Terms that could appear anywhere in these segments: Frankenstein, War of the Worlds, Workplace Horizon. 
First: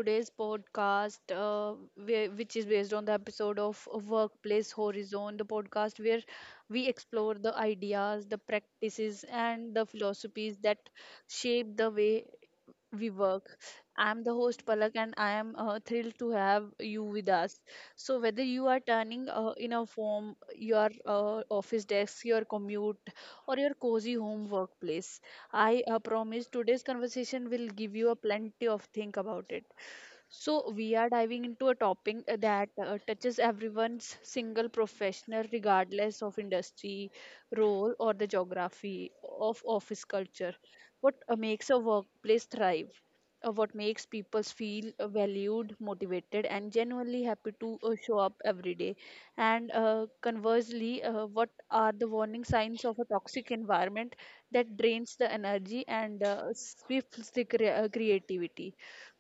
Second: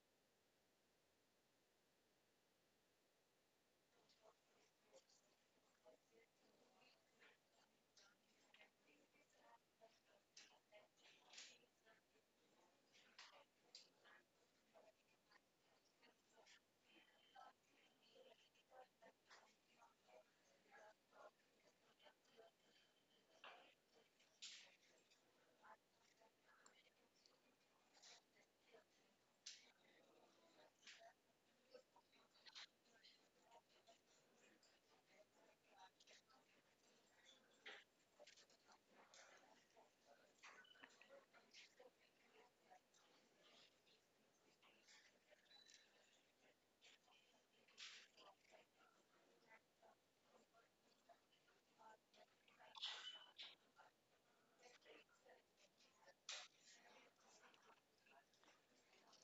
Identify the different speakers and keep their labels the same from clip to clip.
Speaker 1: today's podcast, which is based on the episode of Workplace Horizon, the podcast where we explore the ideas, the practices, and the philosophies that shape the way we work. I'm the host Palak, and I am thrilled to have you with us. So whether you are turning in a form, your office desk, your commute, or your cozy home workplace, I promise today's conversation will give you a plenty of think about it. We are diving into a topic that touches everyone's single professional, regardless of industry, role, or the geography of office culture. What makes a workplace thrive? What makes people feel valued, motivated, and genuinely happy to show up every day? And conversely, what are the warning signs of a toxic environment that drains the energy and stifles the creativity?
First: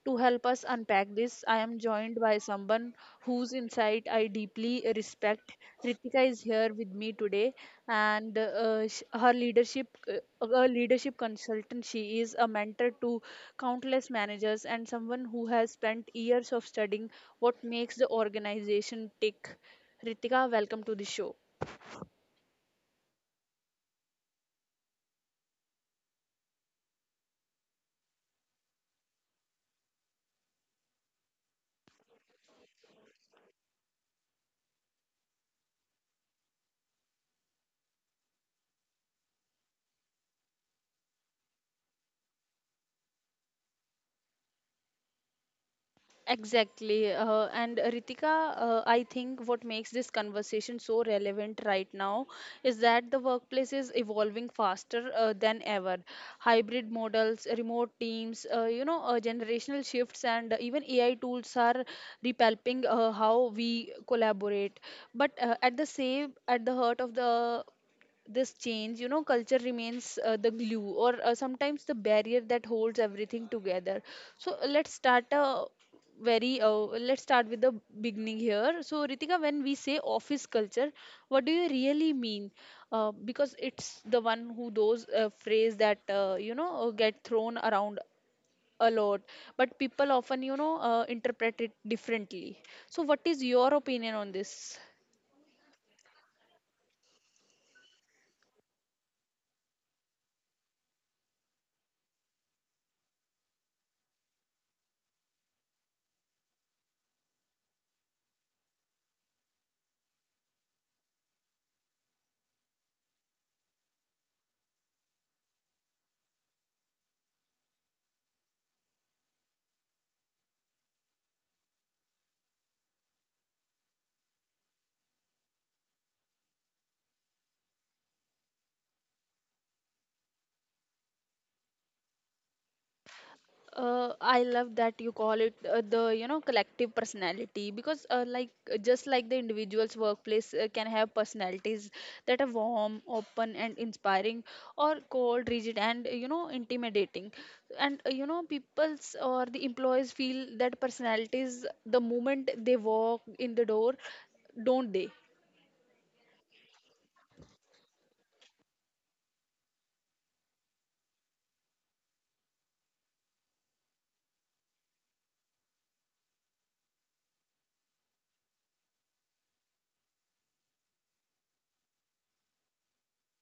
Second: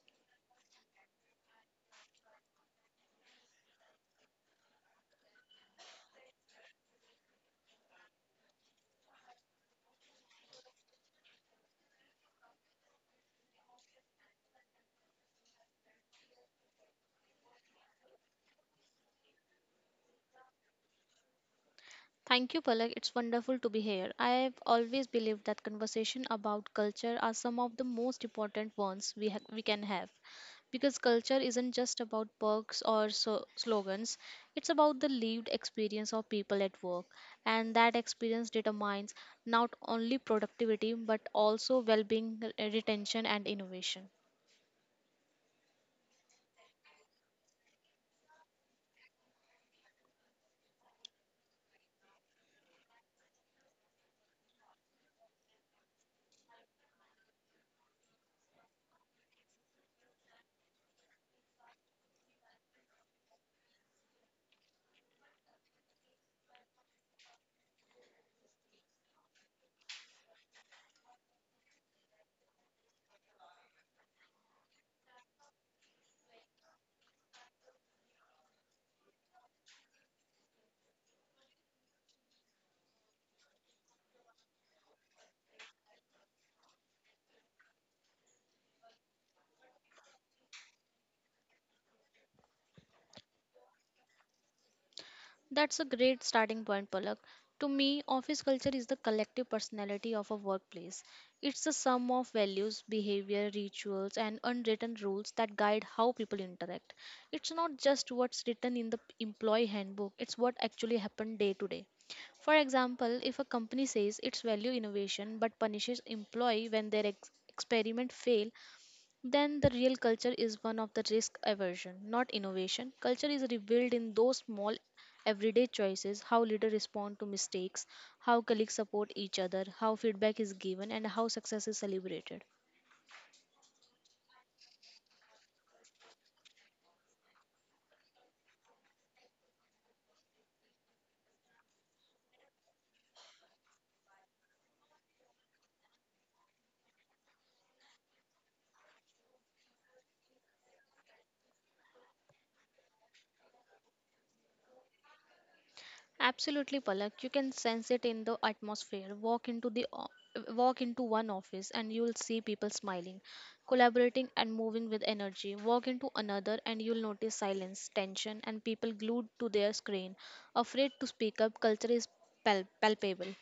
Speaker 1: To help us unpack this, I am joined by someone whose insight I deeply respect. Ritika is here with me today, and her leadership, a leadership consultant, she is a mentor to countless managers and someone who has spent years of studying what makes the organization tick. Ritika, welcome to the show.
Speaker 2: Thank you, Palak. It's wonderful to be here. I've always believed that conversation about culture are some of the most important ones we can have, because culture isn't just about perks or slogans. It's about the lived experience of people at work, and that experience determines not only productivity but also well-being, retention, and innovation.
Speaker 1: Exactly. And Ritika, I think what makes this conversation so relevant right now is that the workplace is evolving faster than ever. Hybrid models, remote teams, generational shifts, and even AI tools are repalping how we collaborate. But at the heart of the this change, you know, culture remains the glue, or sometimes the barrier that holds everything together. So very uh, let's start with the beginning here. So Ritika, when we say office culture, what do you really mean? Because it's the one who those phrase that, get thrown around a lot, but people often, you know, interpret it differently. So what is your opinion on this?
Speaker 2: That's a great starting point, Palak. To me, office culture is the collective personality of a workplace. It's the sum of values, behavior, rituals, and unwritten rules that guide how people interact. It's not just what's written in the employee handbook, it's what actually happened day to day. For example, if a company says it's value innovation but punishes employee when their experiment fail, then the real culture is one of the risk aversion, not innovation. Culture is revealed in those small everyday choices how leaders respond to mistakes, how colleagues support each other, how feedback is given, and how success is celebrated.
Speaker 1: I love that you call it the collective personality, because just like the individual's workplace can have personalities that are warm, open, and inspiring, or cold, rigid, and, you know, intimidating, and, you know, people's or the employees feel that personalities the moment they walk in the door, don't they?
Speaker 2: Absolutely, Palak. You can sense it in the atmosphere. Walk into one office and you'll see people smiling, collaborating and moving with energy. Walk into another and you'll notice silence, tension and people glued to their screen, afraid to speak up. Culture is palpable.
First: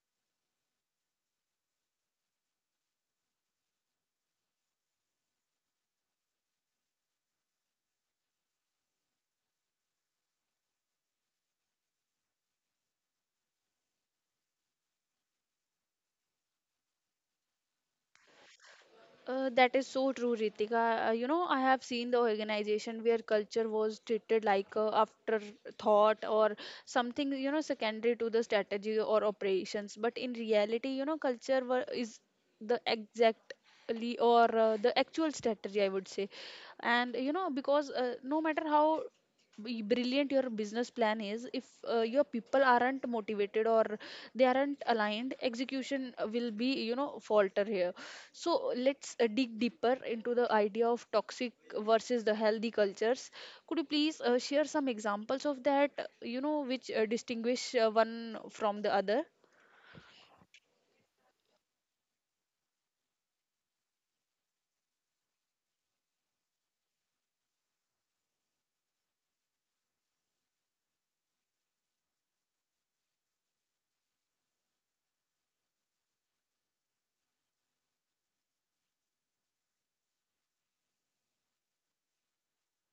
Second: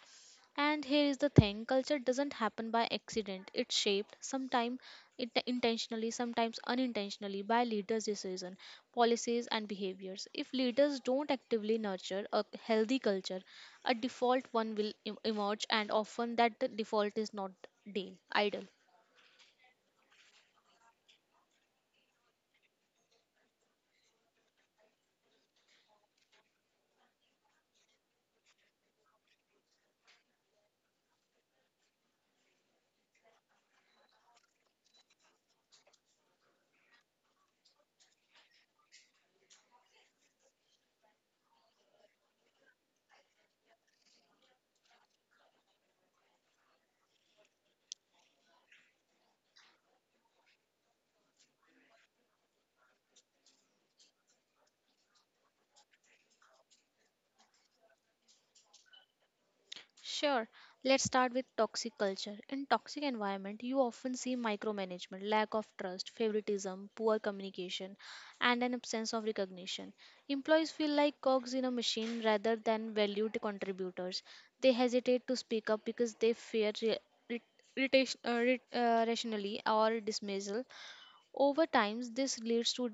Speaker 2: And here is the thing. Culture doesn't happen by accident. It's shaped, sometimes it intentionally, sometimes unintentionally, by leaders' decisions, policies, and behaviors. If leaders don't actively nurture a healthy culture, a default one will emerge, and often that default is not deal, idle.
Speaker 1: That is so true, Ritika. You know, I have seen the organization where culture was treated like a afterthought or something, you know, secondary to the strategy or operations. But in reality, you know, culture were, is the exactly or the actual strategy, I would say. And you know, because no matter how brilliant your business plan is, if your people aren't motivated, or they aren't aligned, execution will be, you know, falter here. So let's dig deeper into the idea of toxic versus the healthy cultures. Could you please share some examples of that, you know, which distinguish one from the other?
Speaker 2: Sure, let's start with toxic culture. In toxic environment, you often see micromanagement, lack of trust, favoritism, poor communication, and an absence of recognition. Employees feel like cogs in a machine rather than valued contributors. They hesitate to speak up because they fear re- rationally or dismissal. Over time, this leads to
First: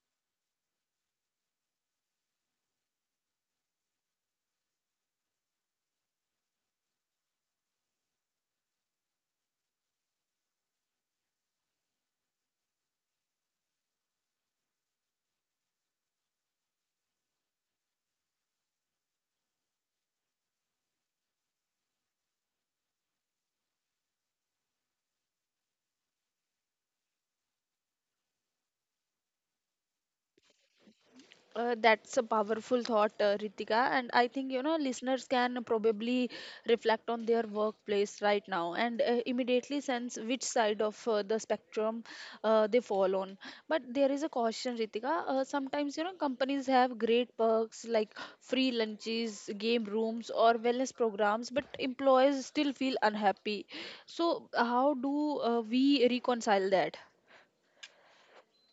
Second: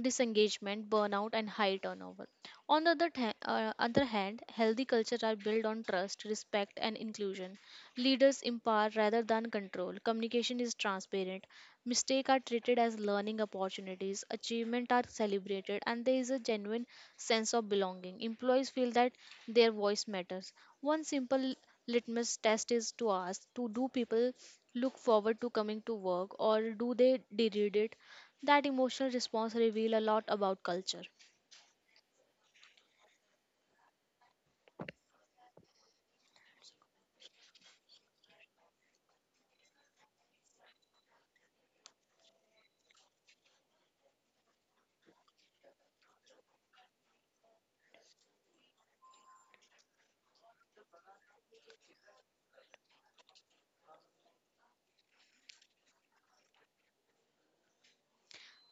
Speaker 2: disengagement, burnout, and high turnover. On the other hand, healthy cultures are built on trust, respect, and inclusion. Leaders empower rather than control. Communication is transparent. Mistakes are treated as learning opportunities. Achievements are celebrated, and there is a genuine sense of belonging. Employees feel that their voice matters. One simple litmus test is to ask to do people look forward to coming to work or do they deride it? That emotional response reveal a lot about culture.
Speaker 1: That's a powerful thought, Ritika. And I think, you know, listeners can probably reflect on their workplace right now and immediately sense which side of the spectrum they fall on. But there is a caution, Ritika. Sometimes, you know, companies have great perks like free lunches, game rooms, or wellness programs, but employees still feel unhappy. So how do we reconcile that?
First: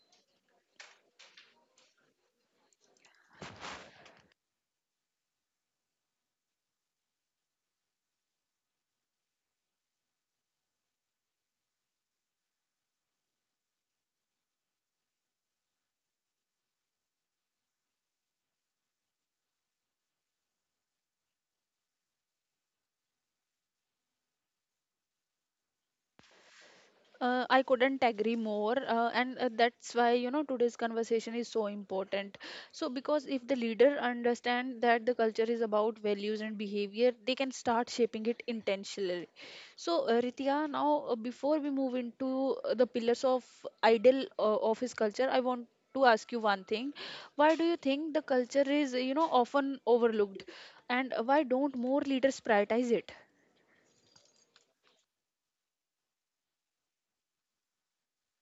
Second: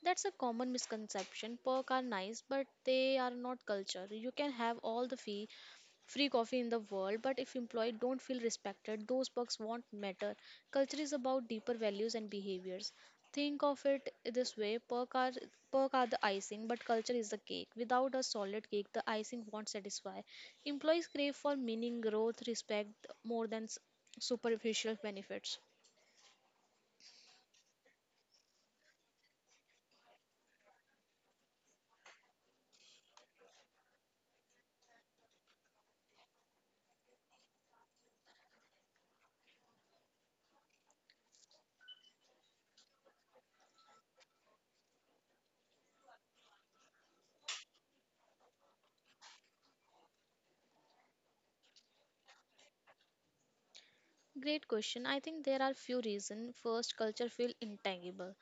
Speaker 2: That's a common misconception. Perk are nice, but they are not culture. You can have all the free coffee in the world, but if employee don't feel respected, those perks won't matter. Culture is about deeper values and behaviors. Think of it this way: perk are the icing, but culture is the cake. Without a solid cake, the icing won't satisfy. Employees crave for meaning, growth, respect more than superficial benefits.
Speaker 1: I couldn't agree more, and that's why, you know, today's conversation is so important. So, because if the leader understand that the culture is about values and behavior, they can start shaping it intentionally. So, Ritika, now before we move into the pillars of ideal office culture, I want to ask you one thing: why do you think the culture is, you know, often overlooked, and why don't more leaders prioritize it?
Speaker 2: Great question. I think there are few reasons. First, culture feel intangible.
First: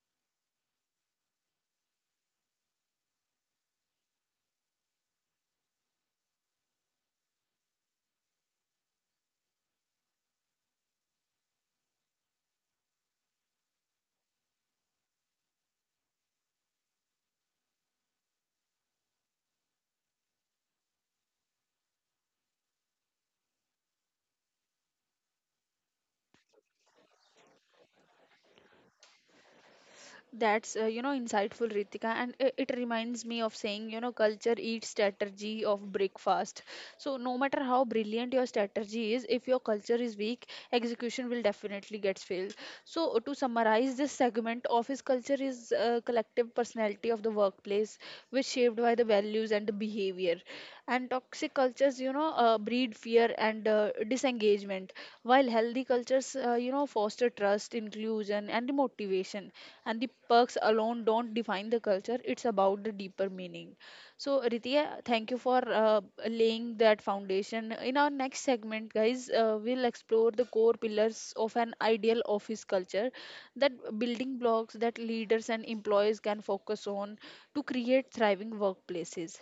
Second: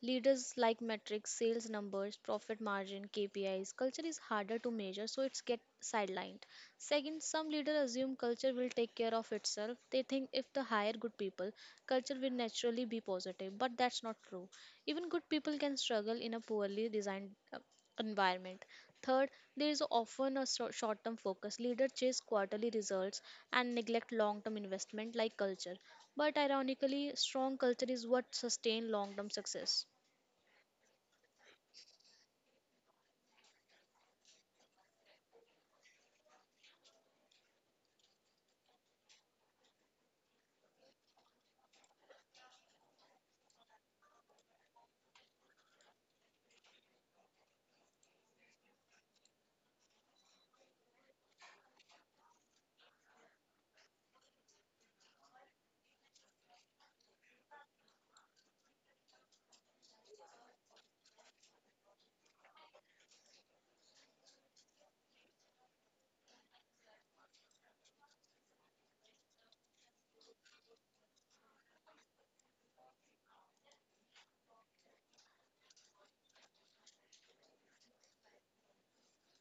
Speaker 2: Leaders like metrics, sales numbers, profit margin, KPIs. Culture is harder to measure, so it's get sidelined. Second, some leaders assume culture will take care of itself. They think if they hire good people, culture will naturally be positive, but that's not true. Even good people can struggle in a poorly designed environment. Third, there is often a short term focus. Leaders chase quarterly results and neglect long term investment like culture. But ironically, strong culture is what sustains long term success.
Speaker 1: That's insightful, Ritika, and it reminds me of saying, you know, culture eats strategy of breakfast. So no matter how brilliant your strategy is, if your culture is weak, execution will definitely get failed. So to summarize this segment, office culture is a collective personality of the workplace, which shaped by the values and the behavior. And toxic cultures, you know, breed fear and disengagement, while healthy cultures, foster trust, inclusion, and motivation, and the perks alone don't define the culture. It's about the deeper meaning. So Rithia, thank you for laying that foundation. In our next segment, guys, we'll explore the core pillars of an ideal office culture, that building blocks that leaders and employees can focus on to create thriving workplaces.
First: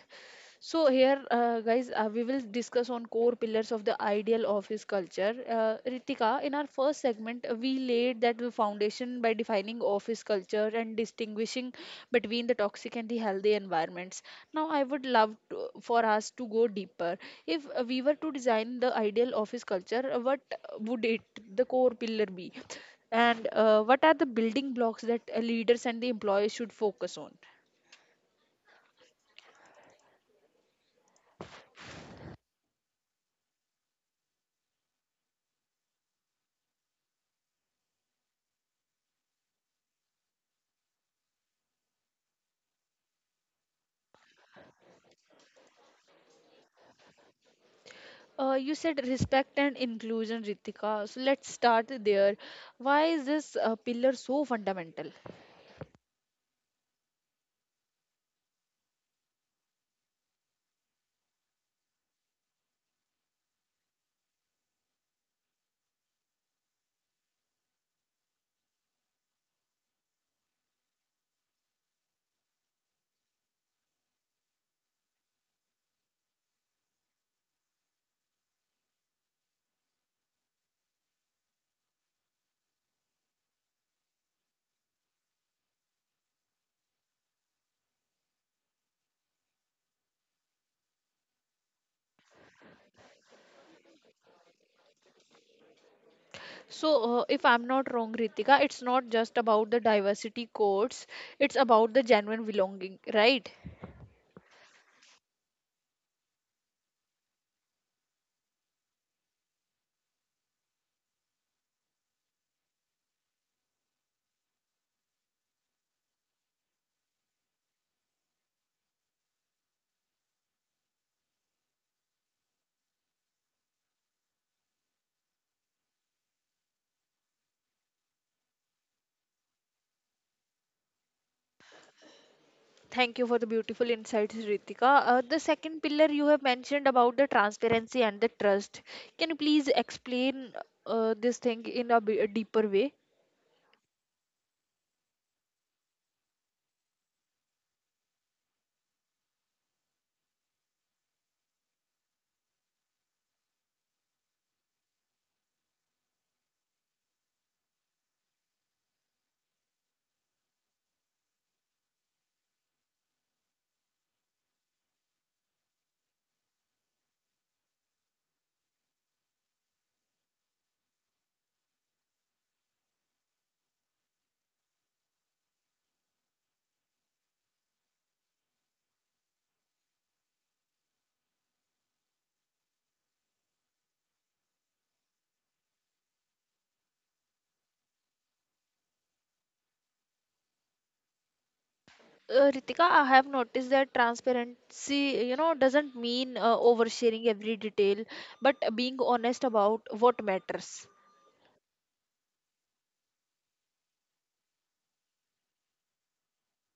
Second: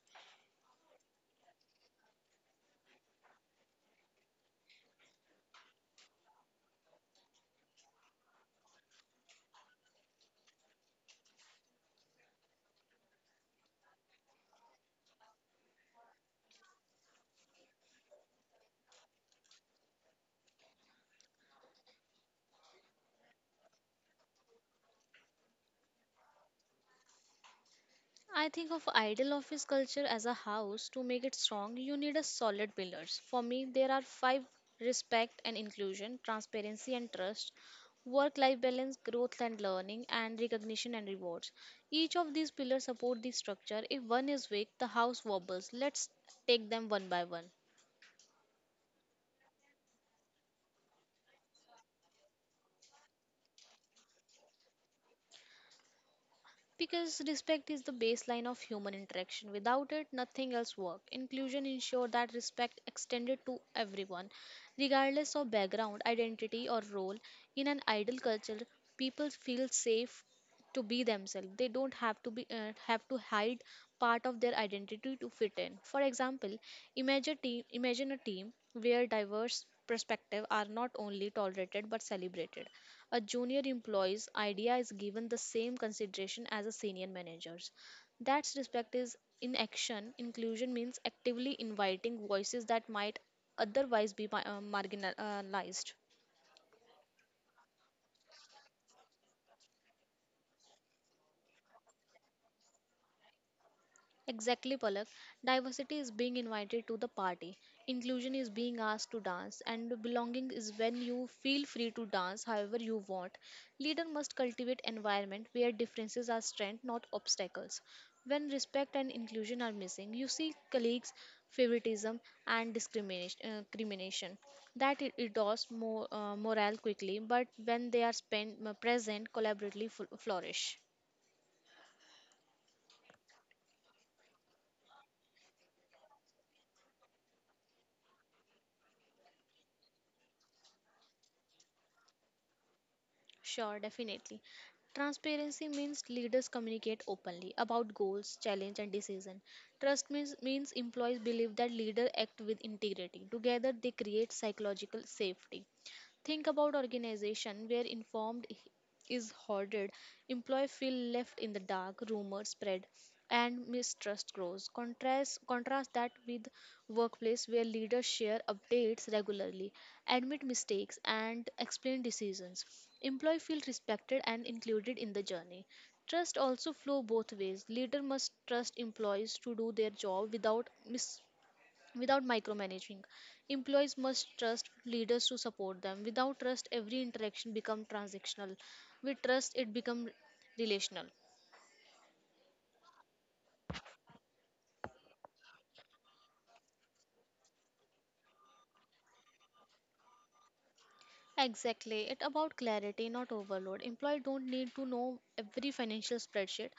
Speaker 1: So here, guys, we will discuss on core pillars of the ideal office culture. Ritika, in our first segment, we laid that the foundation by defining office culture and distinguishing between the toxic and the healthy environments. Now, I would love to, for us to go deeper. If we were to design the ideal office culture, what would it, the core pillar, be? And what are the building blocks that leaders and the employees should focus on?
Speaker 2: I think of ideal office culture as a house. To make it strong, you need a solid pillars. For me, there are five: respect and inclusion, transparency and trust, work life balance, growth and learning, and recognition and rewards. Each of these pillars support the structure. If one is weak, the house wobbles. Let's take them one by one.
Speaker 1: You said respect and inclusion, Ritika. So let's start there. Why is this pillar so fundamental?
Speaker 2: Because respect is the baseline of human interaction. Without it, nothing else works. Inclusion ensures that respect extended to everyone, regardless of background, identity, or role. In an ideal culture, people feel safe to be themselves. They don't have to hide part of their identity to fit in. For example, imagine a team where diverse perspectives are not only tolerated but celebrated. A junior employee's idea is given the same consideration as a senior manager's. That's respect is in action. Inclusion means actively inviting voices that might otherwise be marginalized.
Speaker 1: So, if I'm not wrong, Ritika, it's not just about the diversity codes, it's about the genuine belonging, right?
Speaker 2: Exactly, Palak. Diversity is being invited to the party. Inclusion is being asked to dance, and belonging is when you feel free to dance however you want. Leader must cultivate environment where differences are strength, not obstacles. When respect and inclusion are missing, you see colleagues, favoritism, and discrimination. That it endorse more morale quickly, but when they are spent, present, collaboratively flourish.
Speaker 1: Thank you for the beautiful insights, Ritika. The second pillar you have mentioned about the transparency and the trust. Can you please explain this thing in a, a deeper way?
Speaker 2: Sure, definitely. Transparency means leaders communicate openly about goals, challenge, and decision. Trust means employees believe that leaders act with integrity. Together, they create psychological safety. Think about organization where informed is hoarded, employee feel left in the dark, rumors spread, and mistrust grows. Contrast that with workplace where leaders share updates regularly, admit mistakes, and explain decisions. Employee feel respected and included in the journey. Trust also flow both ways. Leader must trust employees to do their job without micromanaging. Employees must trust leaders to support them. Without trust, every interaction becomes transactional. With trust, it becomes relational.
Speaker 1: Ritika, I have noticed that transparency, you know, doesn't mean oversharing every detail, but being honest about what matters.
Speaker 2: Exactly. It about clarity, not overload. Employee don't need to know every financial spreadsheet,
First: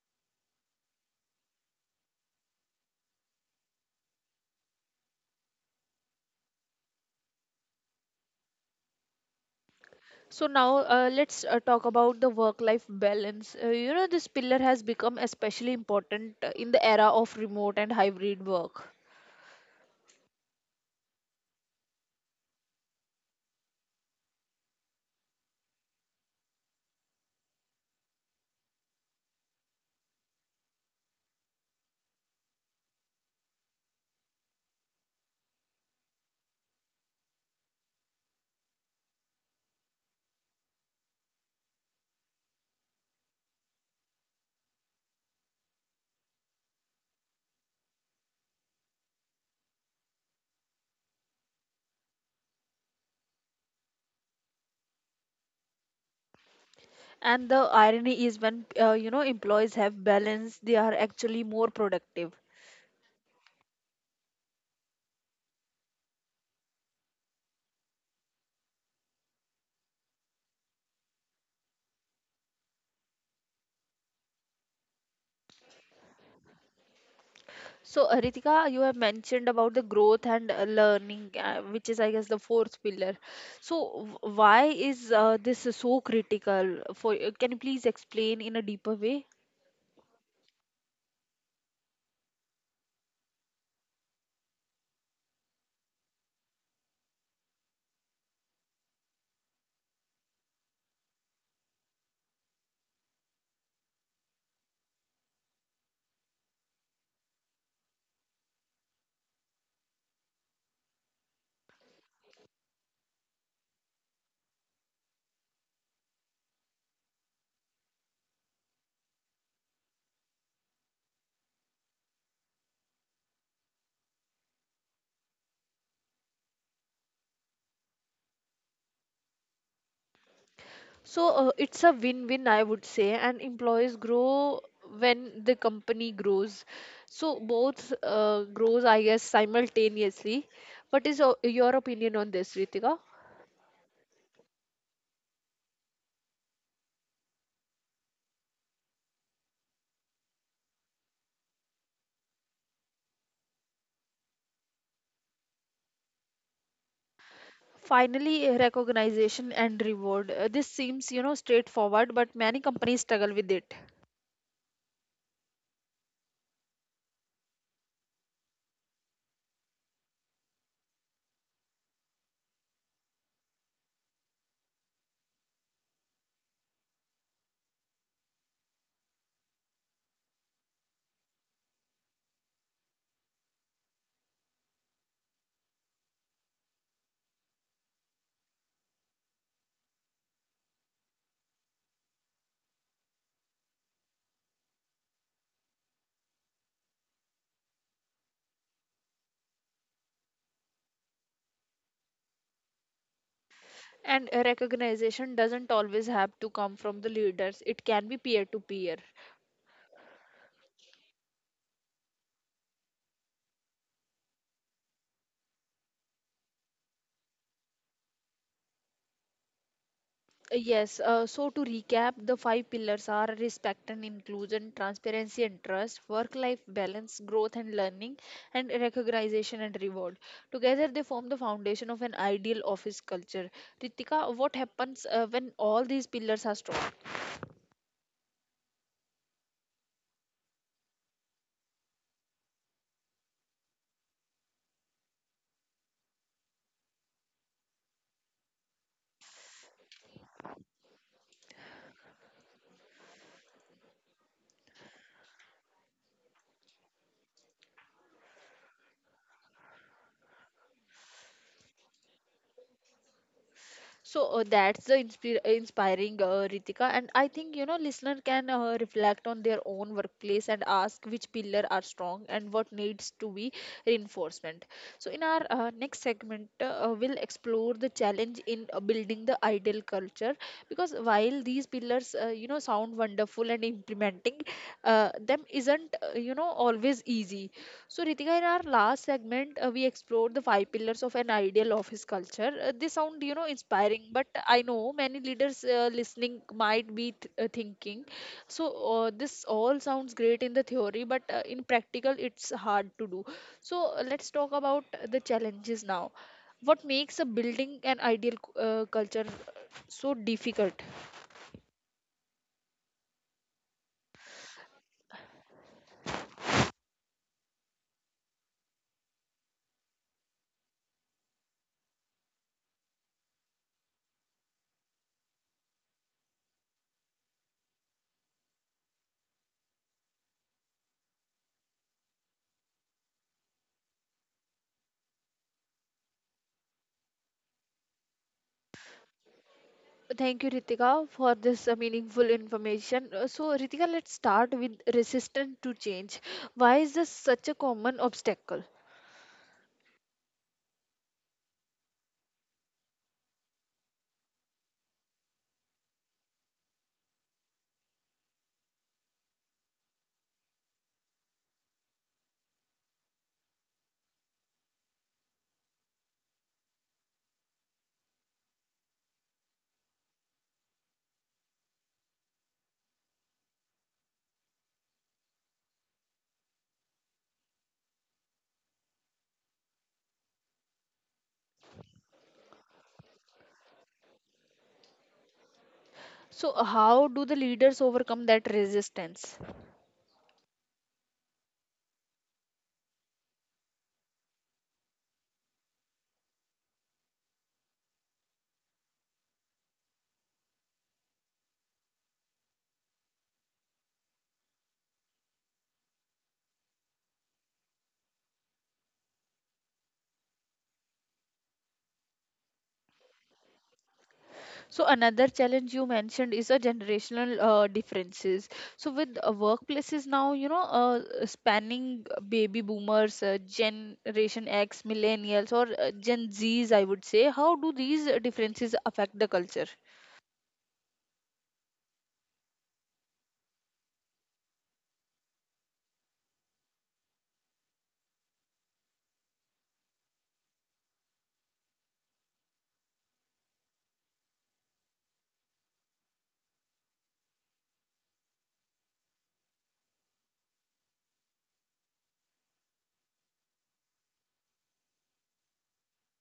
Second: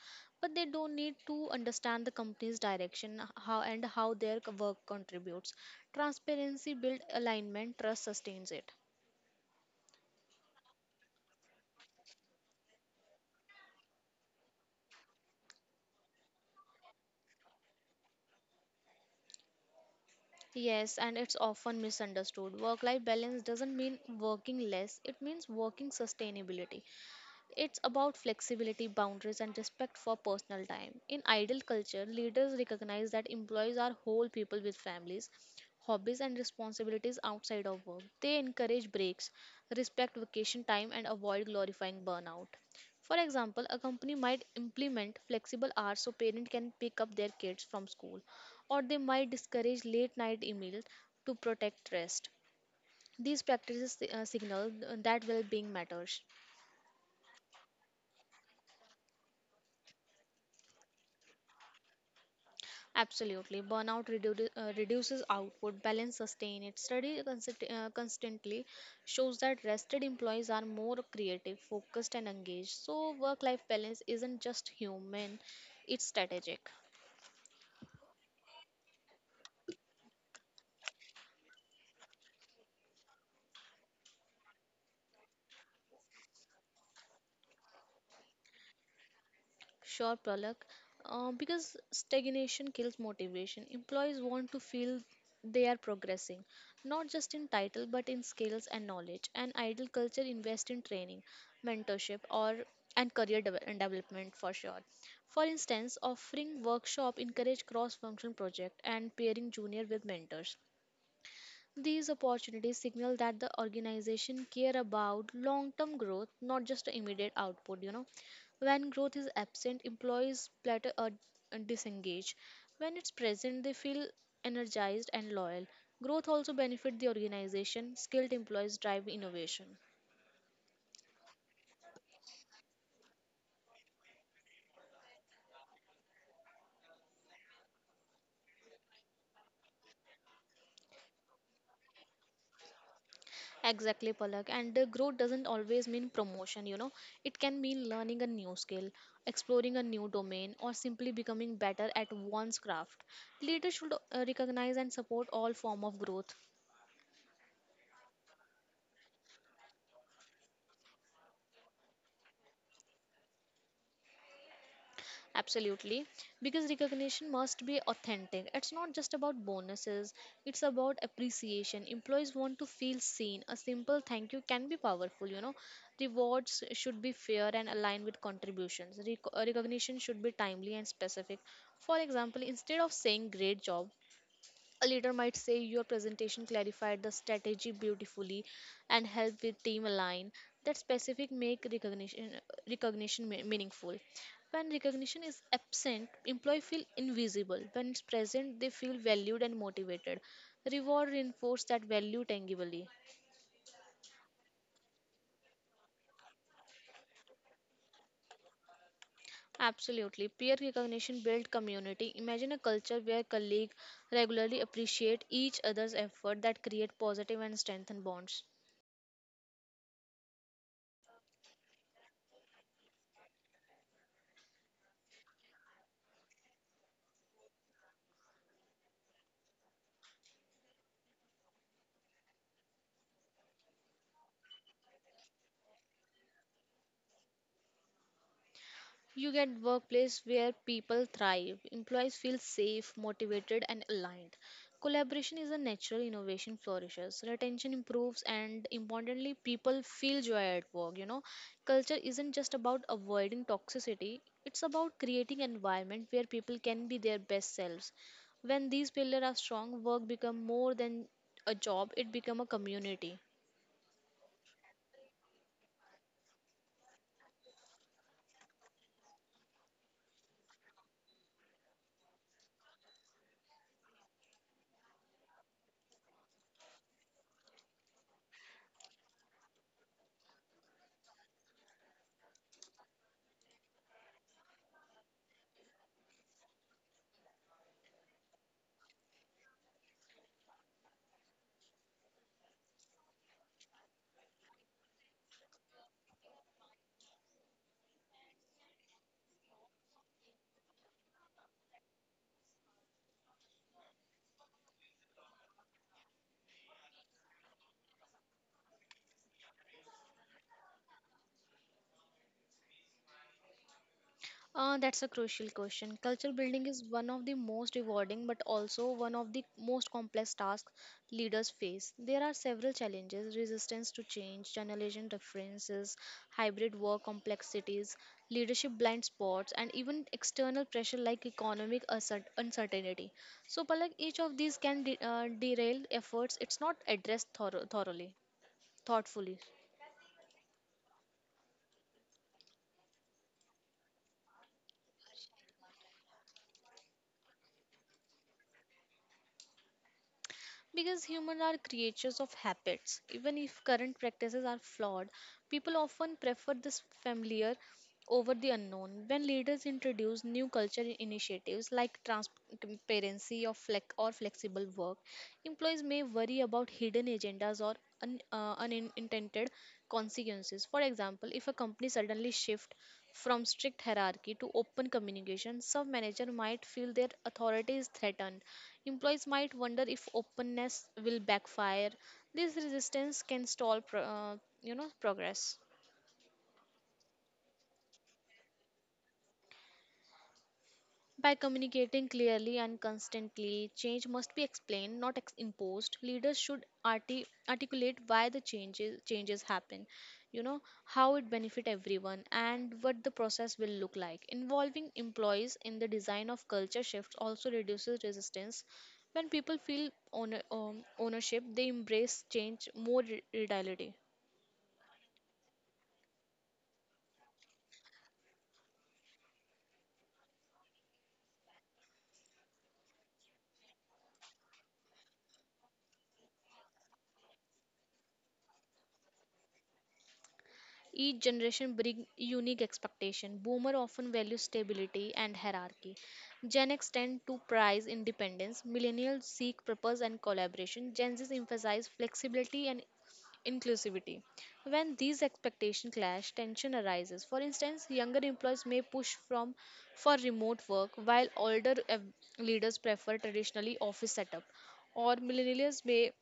Speaker 2: but they don't need to understand the company's direction, how their work contributes. Transparency build alignment, trust sustains it.
Speaker 1: So now let's talk about the work-life balance. You know, this pillar has become especially important in the era of remote and hybrid work.
Speaker 2: Yes, and it's often misunderstood. Work life balance doesn't mean working less, it means working sustainability. It's about flexibility, boundaries, and respect for personal time. In idle culture, leaders recognize that employees are whole people with families, hobbies, and responsibilities outside of work. They encourage breaks, respect vacation time, and avoid glorifying burnout. For example, a company might implement flexible hours so parents can pick up their kids from school, or they might discourage late night emails to protect rest. These practices signal that well being matters.
Speaker 1: And the irony is when, you know, employees have balance, they are actually more productive.
Speaker 2: Absolutely. Burnout reduces output, balance sustain it. Study constantly shows that rested employees are more creative, focused, and engaged. So, work life balance isn't just human, it's strategic.
Speaker 1: So, Ritika, you have mentioned about the growth and learning, which is, I guess, the fourth pillar. So, why is this so critical? For can you please explain in a deeper way?
Speaker 2: Sure, Pralak. Because stagnation kills motivation. Employees want to feel they are progressing, not just in title but in skills and knowledge. An idle culture invests in training, mentorship, or and career deve- and development for sure. For instance, offering workshop encourage cross-functional project and pairing junior with mentors. These opportunities signal that the organization care about long-term growth, not just the immediate output. When growth is absent, employees plateau or disengage. When it's present, they feel energized and loyal. Growth also benefits the organization. Skilled employees drive innovation.
Speaker 1: So, it's a win-win, I would say, and employees grow when the company grows. So, both grows, I guess, simultaneously. What is your opinion on this, Ritika?
Speaker 2: Exactly, Palak. And the growth doesn't always mean promotion. It can mean learning a new skill, exploring a new domain, or simply becoming better at one's craft. Leaders should recognize and support all form of growth.
Speaker 1: Finally, recognition and reward. This seems, you know, straightforward, but many companies struggle with it.
Speaker 2: Absolutely. Because recognition must be authentic. It's not just about bonuses, it's about appreciation. Employees want to feel seen. A simple thank you can be powerful. Rewards should be fair and aligned with contributions. Recognition should be timely and specific. For example, instead of saying great job, a leader might say your presentation clarified the strategy beautifully and helped with team align. That specific make recognition meaningful. When recognition is absent, employee feel invisible. When it's present, they feel valued and motivated. Reward reinforce that value tangibly.
Speaker 1: And recognition doesn't always have to come from the leaders, it can be peer to peer.
Speaker 2: Absolutely. Peer recognition build community. Imagine a culture where colleagues regularly appreciate each other's effort that create positive and strengthen bonds.
Speaker 1: Yes, so to recap, the five pillars are respect and inclusion, transparency and trust, work life balance, growth and learning, and recognition and reward. Together, they form the foundation of an ideal office culture. Ritika, what happens when all these pillars are strong?
Speaker 2: You get workplace where people thrive, employees feel safe, motivated and aligned. Collaboration is a natural innovation flourishes, retention improves and importantly people feel joy at work. Culture isn't just about avoiding toxicity, it's about creating an environment where people can be their best selves. When these pillars are strong, work become more than a job, it become a community.
Speaker 1: So that's the inspiring, Ritika, and I think, you know, listener can reflect on their own workplace and ask which pillar are strong and what needs to be reinforcement. So in our next segment, we'll explore the challenge in building the ideal culture, because while these pillars, you know, sound wonderful, and implementing them isn't, you know, always easy. So, Ritika, in our last segment, we explored the five pillars of an ideal office culture. They sound, you know, inspiring, but I know many leaders listening might be thinking, so this all sounds great in the theory, but in practical, it's hard to do. So, let's talk about the challenges now. What makes a building an ideal culture so difficult?
Speaker 2: That's a crucial question. Culture building is one of the most rewarding but also one of the most complex tasks leaders face. There are several challenges: resistance to change, generation differences, hybrid work complexities, leadership blind spots, and even external pressure like economic uncertainty. So, Palak, each of these can derail efforts, it's not addressed thoroughly, thoughtfully.
Speaker 1: Thank you, Ritika, for this meaningful information. So, Ritika, let's start with resistance to change. Why is this such a common obstacle?
Speaker 2: Because humans are creatures of habits. Even if current practices are flawed, people often prefer this familiar over the unknown. When leaders introduce new culture initiatives like transparency or flexible work, employees may worry about hidden agendas or unintended consequences. For example, if a company suddenly shifts from strict hierarchy to open communication, some manager might feel their authority is threatened. Employees might wonder if openness will backfire. This resistance can stall progress.
Speaker 1: So, how do the leaders overcome that resistance?
Speaker 2: By communicating clearly and constantly, change must be explained, not ex- imposed. Leaders should articulate why the changes happen, how it benefit everyone, and what the process will look like. Involving employees in the design of culture shifts also reduces resistance. When people feel ownership, they embrace change more readily.
Speaker 1: So, another challenge you mentioned is a generational differences. So, with workplaces now, you know, spanning baby boomers, Generation X, millennials, or Gen Zs, I would say, how do these differences affect the culture?
Speaker 2: Each generation brings unique expectation. Boomer often value stability and hierarchy. Gen X tend to prize independence. Millennials seek purpose and collaboration. Gen Z emphasize flexibility and inclusivity. When these expectations clash, tension arises. For instance, younger employees may push from for remote work while leaders prefer traditionally office setup, or millennials may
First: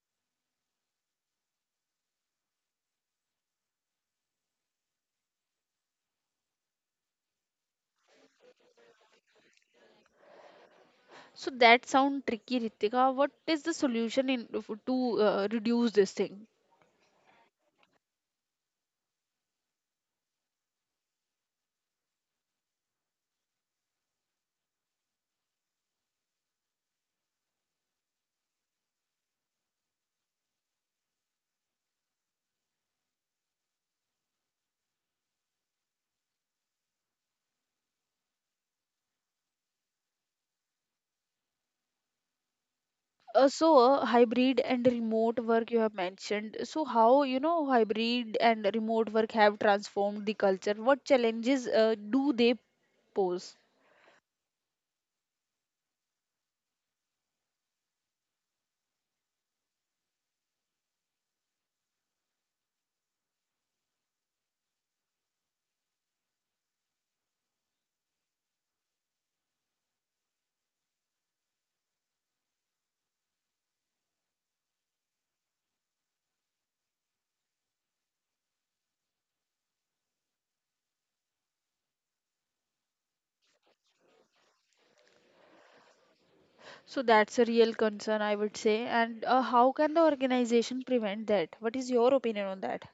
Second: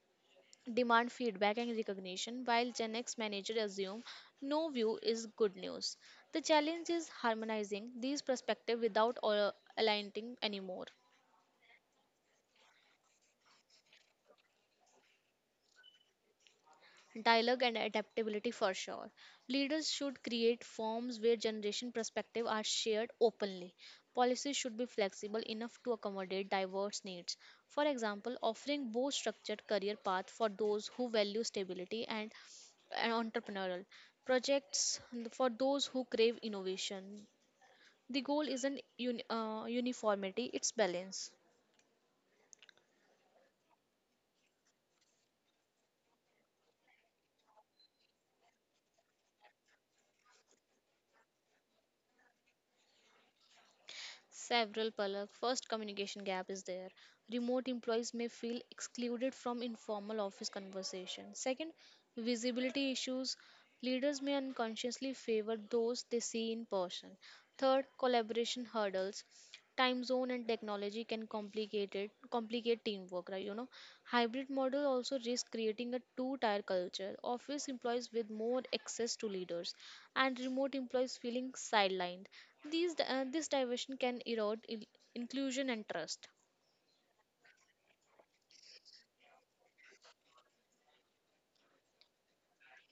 Speaker 2: demand feedback and recognition, while Gen X managers assume no view is good news. The challenge is harmonizing these perspectives without aligning anymore.
Speaker 1: So that sound tricky, Ritika. What is the solution in to reduce this thing?
Speaker 2: Dialogue and adaptability, for sure. Leaders should create forms where generation perspective are shared openly. Policies should be flexible enough to accommodate diverse needs, for example offering both structured career path for those who value stability and entrepreneurial projects for those who crave innovation. The goal isn't uniformity, it's balance.
Speaker 1: So hybrid and remote work you have mentioned. So how, you know, hybrid and remote work have transformed the culture? What challenges do they pose?
Speaker 2: Several, Palak. First, communication gap is there. Remote employees may feel excluded from informal office conversation. Second, visibility issues. Leaders may unconsciously favor those they see in person. Third, collaboration hurdles. Time zone and technology can complicate teamwork, right? Hybrid model also risks creating a two-tier culture. Office employees with more access to leaders, and remote employees feeling sidelined. These This diversion can erode inclusion and trust.
Speaker 1: So that's a real concern, I would say. And how can the organization prevent that? What is your opinion on that?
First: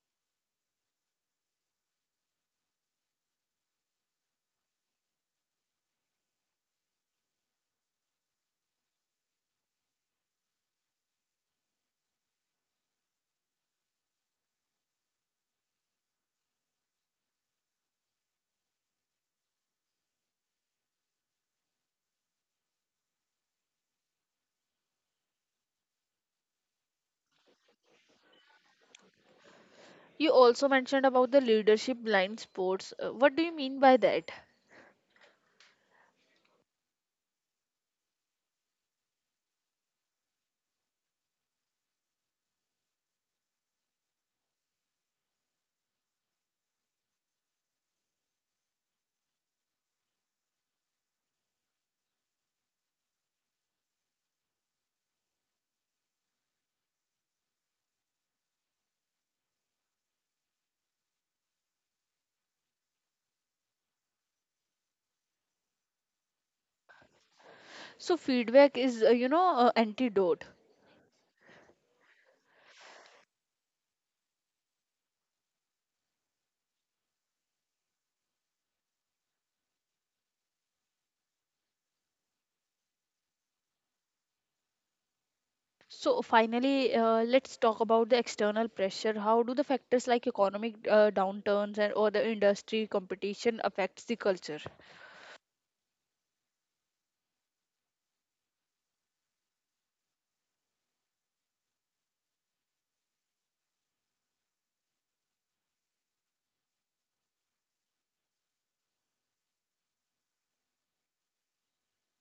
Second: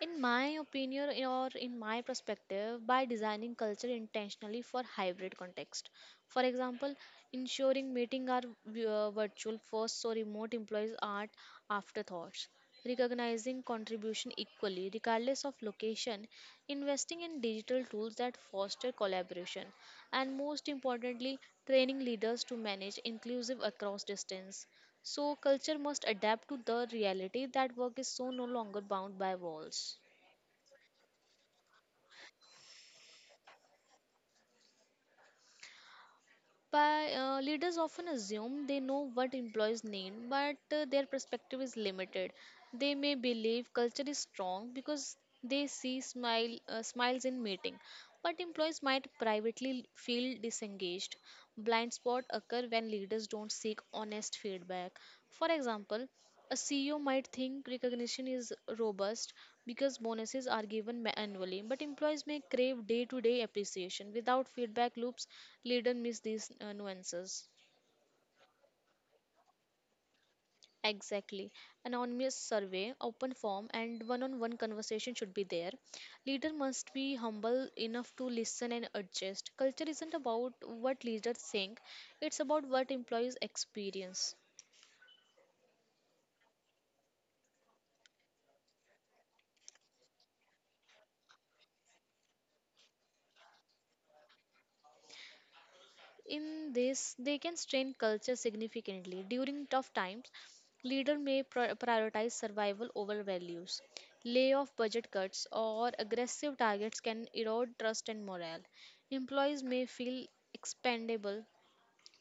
Speaker 2: In my opinion or in my perspective, by designing culture intentionally for hybrid context. For example, ensuring meeting are virtual first so remote employees are afterthoughts. Recognizing contribution equally regardless of location, investing in digital tools that foster collaboration, and most importantly, training leaders to manage inclusive across distance. So, culture must adapt to the reality that work is so no longer bound by walls.
Speaker 1: You also mentioned about the leadership blind spots. What do you mean by that?
Speaker 2: By Leaders often assume they know what employees need, but their perspective is limited. They may believe culture is strong because they see smiles in meeting, but employees might privately feel disengaged. Blind spots occur when leaders don't seek honest feedback. For example, a CEO might think recognition is robust because bonuses are given annually, but employees may crave day to day appreciation. Without feedback loops, leaders miss these nuances.
Speaker 1: So feedback is, antidote.
Speaker 2: Exactly. Anonymous survey, open form, and one on one conversation should be there. Leader must be humble enough to listen and adjust. Culture isn't about what leaders think, it's about what employees experience.
Speaker 1: So finally, let's talk about the external pressure. How do the factors like economic downturns and or the industry competition affects the culture?
Speaker 2: In this, they can strain culture significantly. During tough times, leaders may prioritize survival over values. Layoff budget cuts or aggressive targets can erode trust and morale. Employees may feel expendable.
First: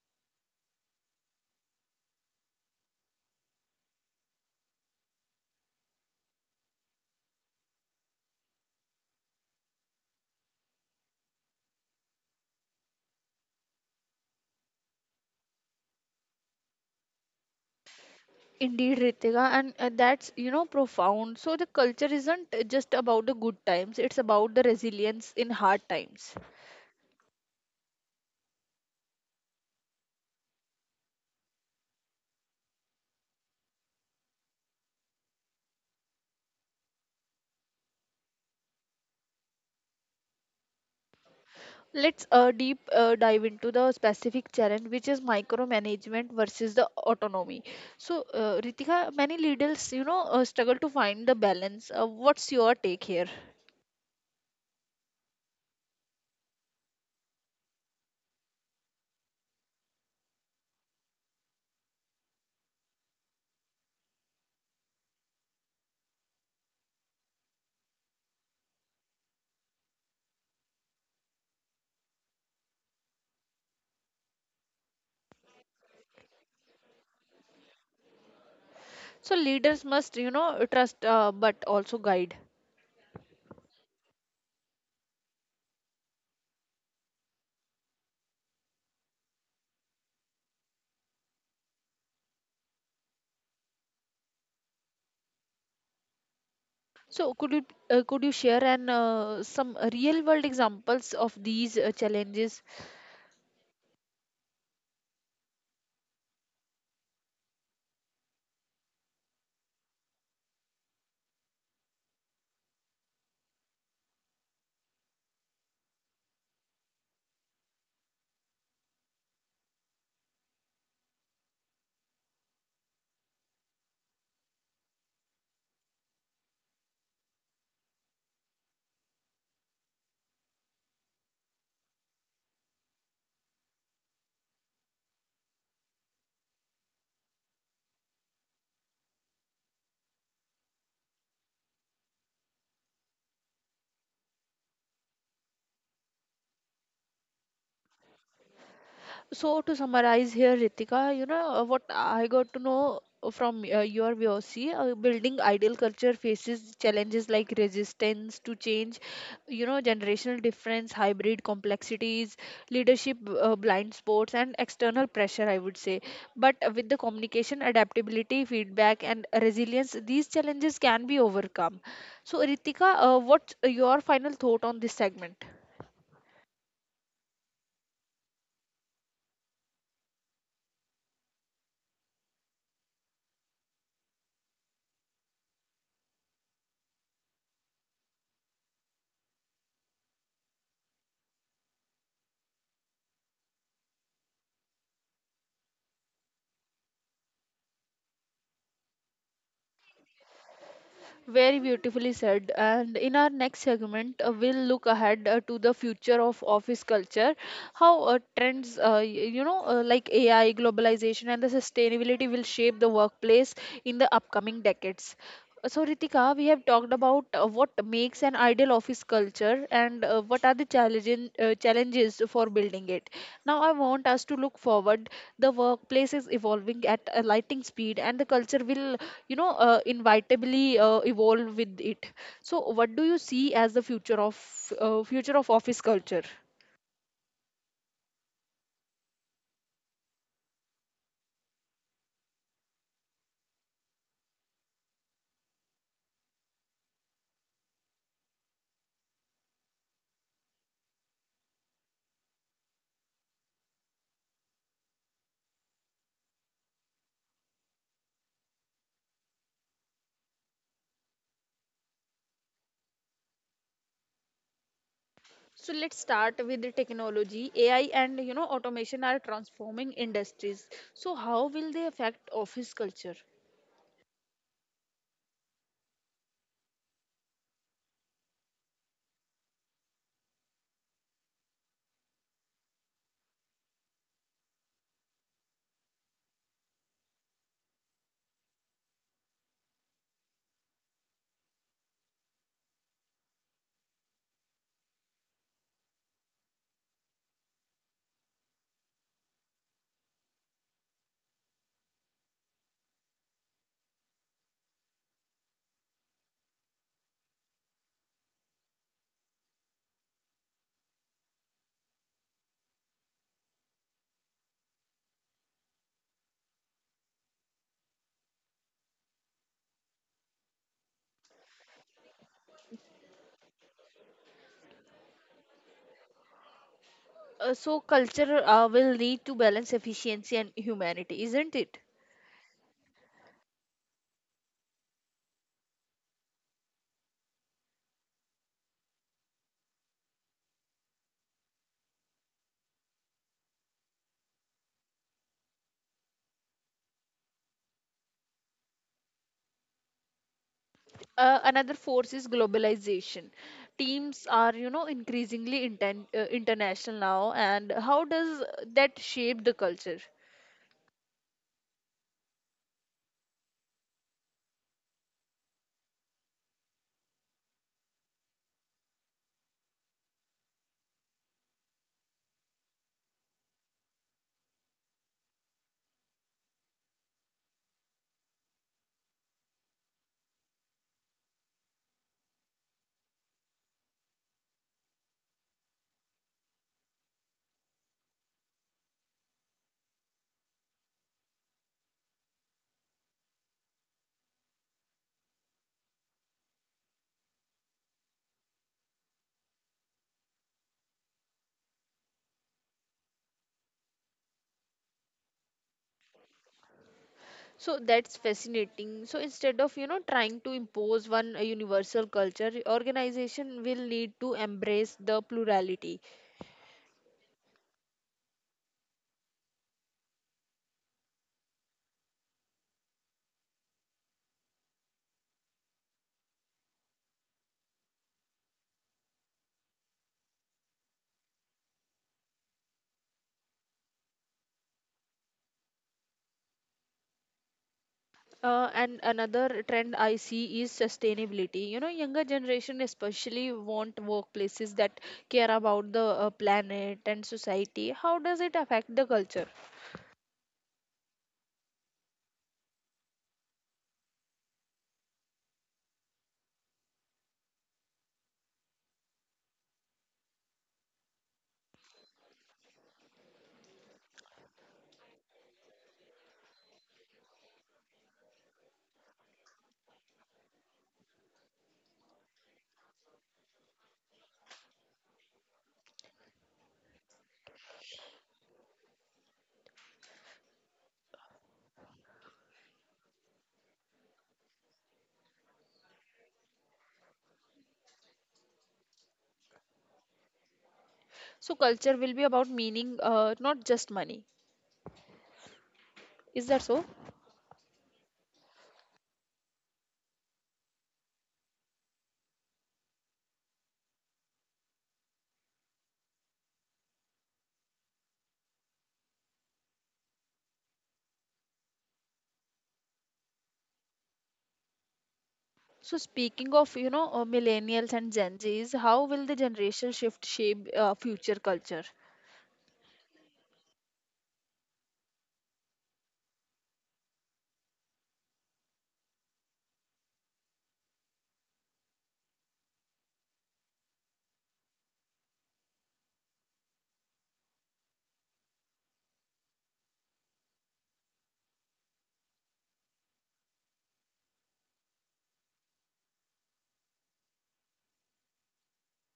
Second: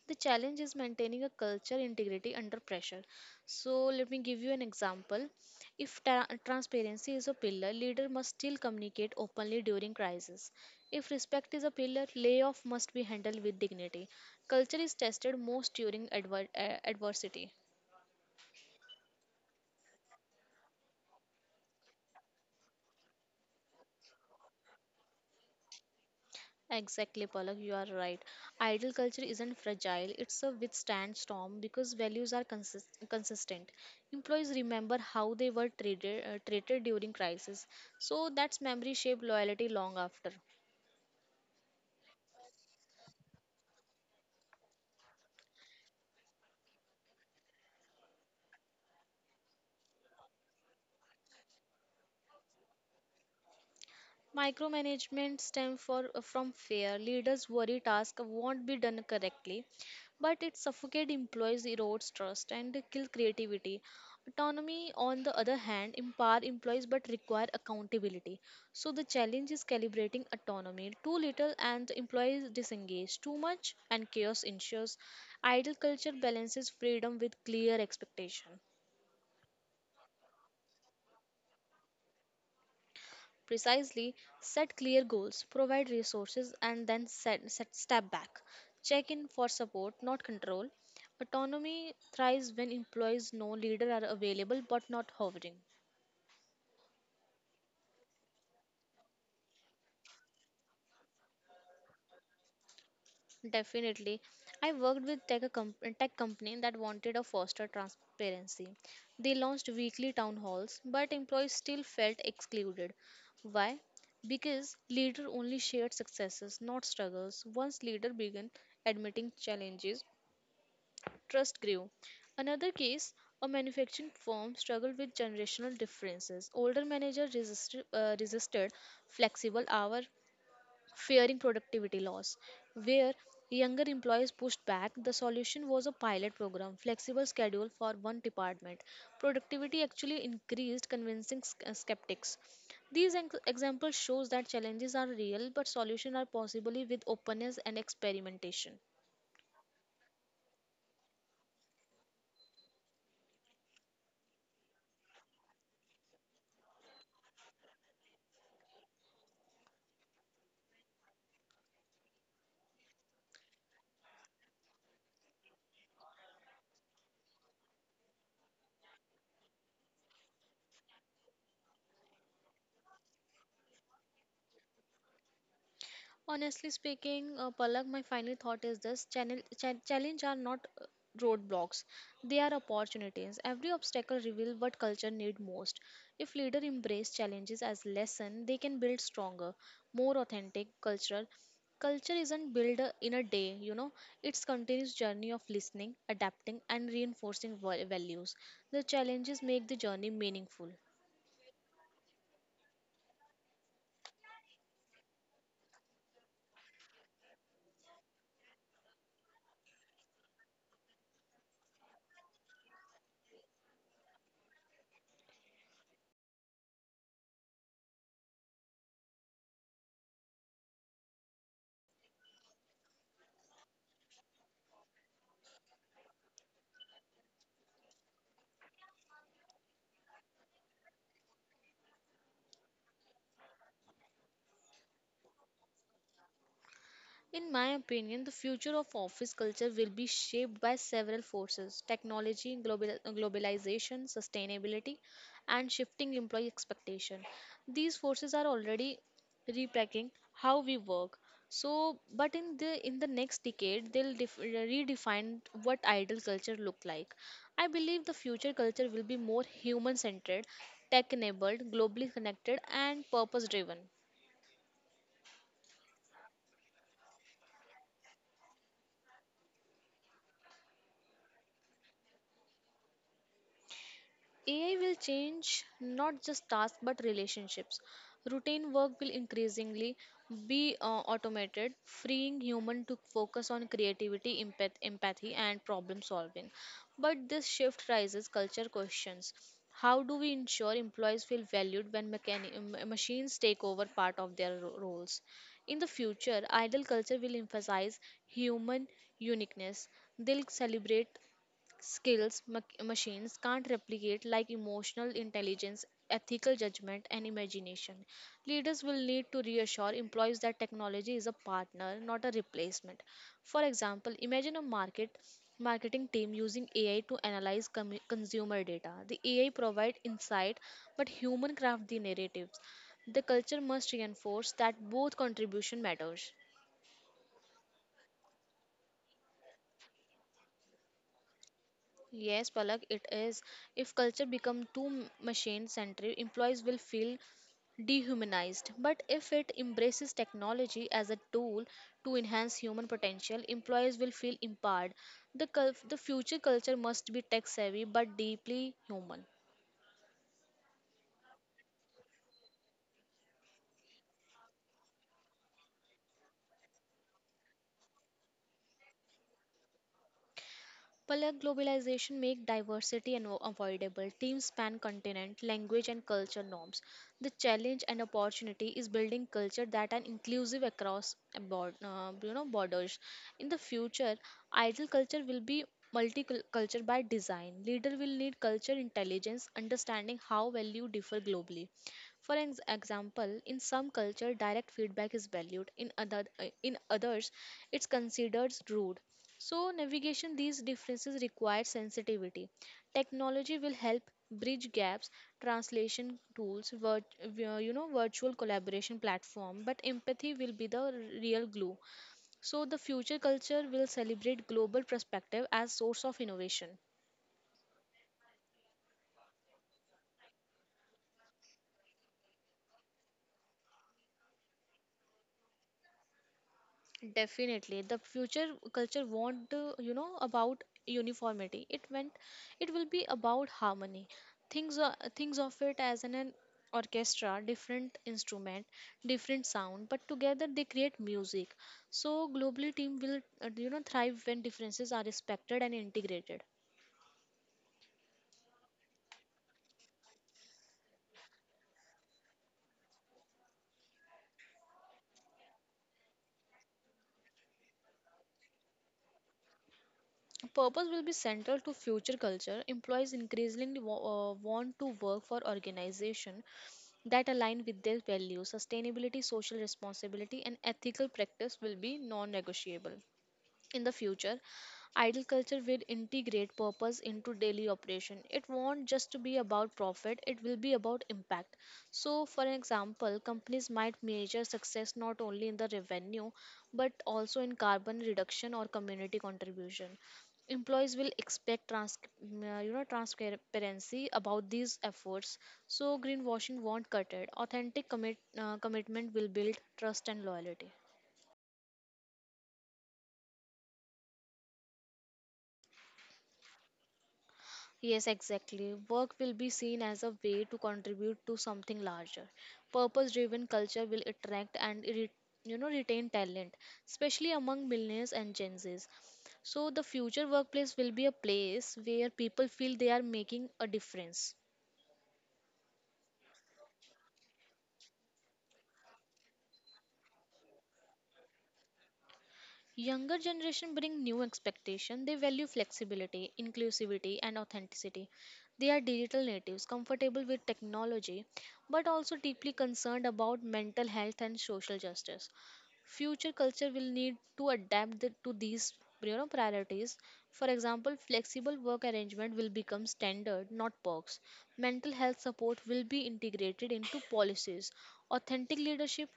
Speaker 2: The challenge is maintaining a culture integrity under pressure. So, let me give you an example. If transparency is a pillar, leader must still communicate openly during crisis. If respect is a pillar, layoff must be handled with dignity. Culture is tested most during adversity.
Speaker 1: Indeed, Ritika, and that's profound. So the culture isn't just about the good times; it's about the resilience in hard times.
Speaker 2: Exactly, Palak, you are right. Idol culture isn't fragile, it's a withstand storm because values are consistent. Employees remember how they were treated during crisis, so that's memory shaped loyalty long after.
Speaker 1: Let's deep dive into the specific challenge, which is micromanagement versus the autonomy. So, Ritika, many leaders struggle to find the balance. What's your take here?
Speaker 2: Micromanagement stems from fear. Leaders worry tasks won't be done correctly, but it suffocates employees, erodes trust, and kills creativity. Autonomy, on the other hand, empower employees but require accountability. So the challenge is calibrating autonomy. Too little and the employees disengage. Too much and chaos ensues. Ideal culture balances freedom with clear expectation.
Speaker 1: So leaders must, trust but also guide.
Speaker 2: Precisely, set clear goals, provide resources, and then set, set step back. Check in for support, not control. Autonomy thrives when employees know leader are available but not hovering.
Speaker 1: So could you share an some real world examples of these challenges.
Speaker 2: Definitely. I worked with tech company that wanted a foster transparency. They launched weekly town halls, but employees still felt excluded. Why? Because leader only shared successes, not struggles. Once leader began admitting challenges, trust grew. Another case, a manufacturing firm struggled with generational differences. Older managers resisted flexible hour, fearing productivity loss. Where younger employees pushed back, the solution was a pilot program, flexible schedule for one department. Productivity actually increased, convincing skeptics. Examples shows that challenges are real, but solutions are possible with openness and experimentation.
Speaker 1: So to summarize here, Ritika, what I got to know from your VOC, building ideal culture faces challenges like resistance to change, generational difference, hybrid complexities, leadership blind spots, and external pressure. I would say, but with the communication, adaptability, feedback, and resilience, these challenges can be overcome. So, Ritika, what's your final thought on this segment?
Speaker 2: Honestly speaking, Palak, my final thought is challenge are not roadblocks, they are opportunities. Every obstacle reveals what culture need most. If leaders embrace challenges as lesson, they can build stronger, more authentic culture. Culture isn't built in a day, you know, it's continuous journey of listening, adapting, and reinforcing values. The challenges make the journey meaningful.
Speaker 1: Very beautifully said. And in our next segment, we'll look ahead to the future of office culture, how trends, y- you know, like AI, globalization, and the sustainability will shape the workplace in the upcoming decades. So Ritika, we have talked about what makes an ideal office culture and uh, what are the challenges for building it. Now, I want us to look forward. The workplace is evolving at a lightning speed, and the culture will inevitably evolve with it. So what do you see as the future of office culture?
Speaker 2: In my opinion, the future of office culture will be shaped by several forces technology, globalization, sustainability, and shifting employee expectation. These forces are already repacking how we work. So, but in the next decade, they'll redefine what ideal culture look like. I believe the future culture will be more human-centered, tech-enabled, globally connected, and purpose-driven.
Speaker 1: So let's start with the technology. AI and automation are transforming industries. So how will they affect office culture?
Speaker 2: AI will change not just tasks but relationships. Routine work will increasingly be automated, freeing human to focus on creativity, empathy, and problem solving. But this shift raises culture questions. How do we ensure employees feel valued when machines take over part of their roles? In the future, ideal culture will emphasize human uniqueness. They'll celebrate skills machines can't replicate like emotional intelligence, ethical judgment, and imagination. Leaders will need to reassure employees that technology is a partner, not a replacement. For example, imagine a marketing team using AI to analyze consumer data. The AI provide insight, but human craft the narratives. The culture must reinforce that both contribution matters.
Speaker 1: So culture will need to balance efficiency and humanity, isn't it?
Speaker 2: Yes, Palak, it is. If culture become too machine-centric, employees will feel dehumanized. But if it embraces technology as a tool to enhance human potential, employees will feel empowered. The future culture must be tech-savvy but deeply human.
Speaker 1: Another force is globalization. Teams are you know increasingly international now, and how does that shape the culture?
Speaker 2: Player globalization make diversity unavoidable. Teams span continent, language, and culture norms. The challenge and opportunity is building culture that are inclusive across a borders. In the future, ideal culture will be multicultural by design. Leader will need culture intelligence, understanding how value differ globally. For example, in some culture, direct feedback is valued. In in others, it's considered rude. So, navigation these differences requires sensitivity. Technology will help bridge gaps, translation tools, virtual collaboration platform, but empathy will be the real glue. So, the future culture will celebrate global perspective as source of innovation.
Speaker 1: So that's fascinating. So instead of, trying to impose one universal culture, organization will need to embrace the plurality.
Speaker 2: Definitely, the future culture won't about uniformity. It will be about harmony. Things of it as an orchestra, different instrument, different sound, but together they create music. So globally, team will thrive when differences are respected and integrated.
Speaker 1: And another trend I see is sustainability. You know, younger generation especially want workplaces that care about the planet and society. How does it affect the culture?
Speaker 2: Purpose will be central to future culture. Employees increasingly want to work for organization that align with their values. Sustainability, social responsibility, and ethical practice will be non negotiable. In the future, idol culture will integrate purpose into daily operation. It won't just be about profit, it will be about impact. So, for example, companies might measure success not only in the revenue but also in carbon reduction or community contribution. Employees will expect transparency about these efforts. So, greenwashing won't cut it. Authentic commitment will build trust and loyalty.
Speaker 1: So culture will be about meaning, not just money. Is that so?
Speaker 2: Yes, exactly. Work will be seen as a way to contribute to something larger. Purpose-driven culture will attract and retain talent, especially among millennials and Gen Zs. So the future workplace will be a place where people feel they are making a difference.
Speaker 1: So speaking of, millennials and Gen Zs, how will the generation shift shape future culture?
Speaker 2: Younger generation bring new expectation. They value flexibility, inclusivity and authenticity. They are digital natives, comfortable with technology but also deeply concerned about mental health and social justice. Future culture will need to to these priorities. For example, flexible work arrangement will become standard, not perks. Mental health support will be integrated into policies. Authentic leadership.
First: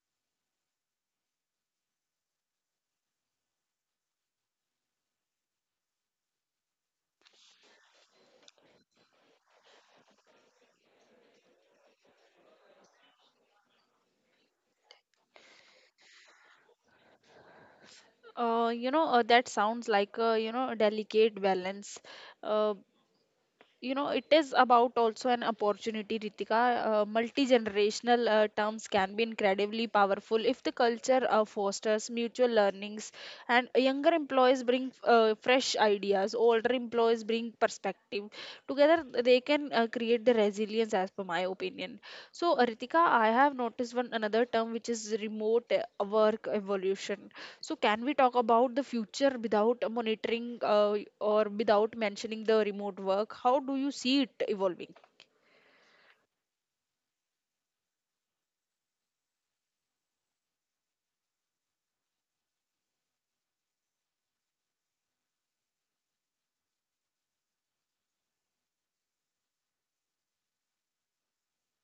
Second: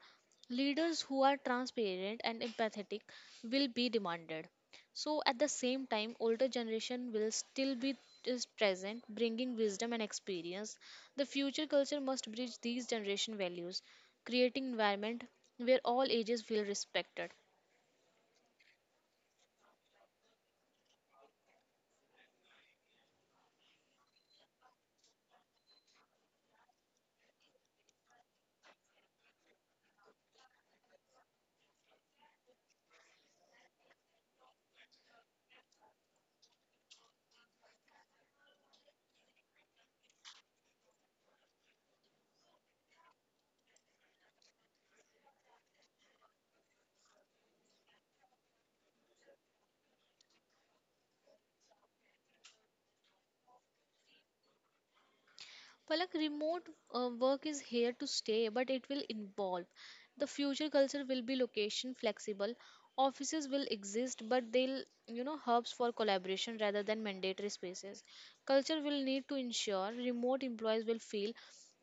Speaker 2: Leaders who are transparent and empathetic will be demanded. So at the same time, older generation will still be is present, bringing wisdom and experience. The future culture must bridge these generation values, creating environment where all ages feel respected.
Speaker 1: That sounds like a delicate balance. Uh, you know, it is about also an opportunity, Ritika. Multi-generational terms can be incredibly powerful if the culture fosters mutual learnings, and younger employees bring fresh ideas, older employees bring perspective. Together, they can create the resilience, as per my opinion. So Ritika, I have noticed one another term, which is remote work evolution. So, can we talk about the future without monitoring or without mentioning the remote work? How do you see it evolving?
Speaker 2: Palak, remote work is here to stay, but it will involve. The future culture will be location flexible. Offices will exist, but they'll hubs for collaboration rather than mandatory spaces. Culture will need to ensure remote employees will feel,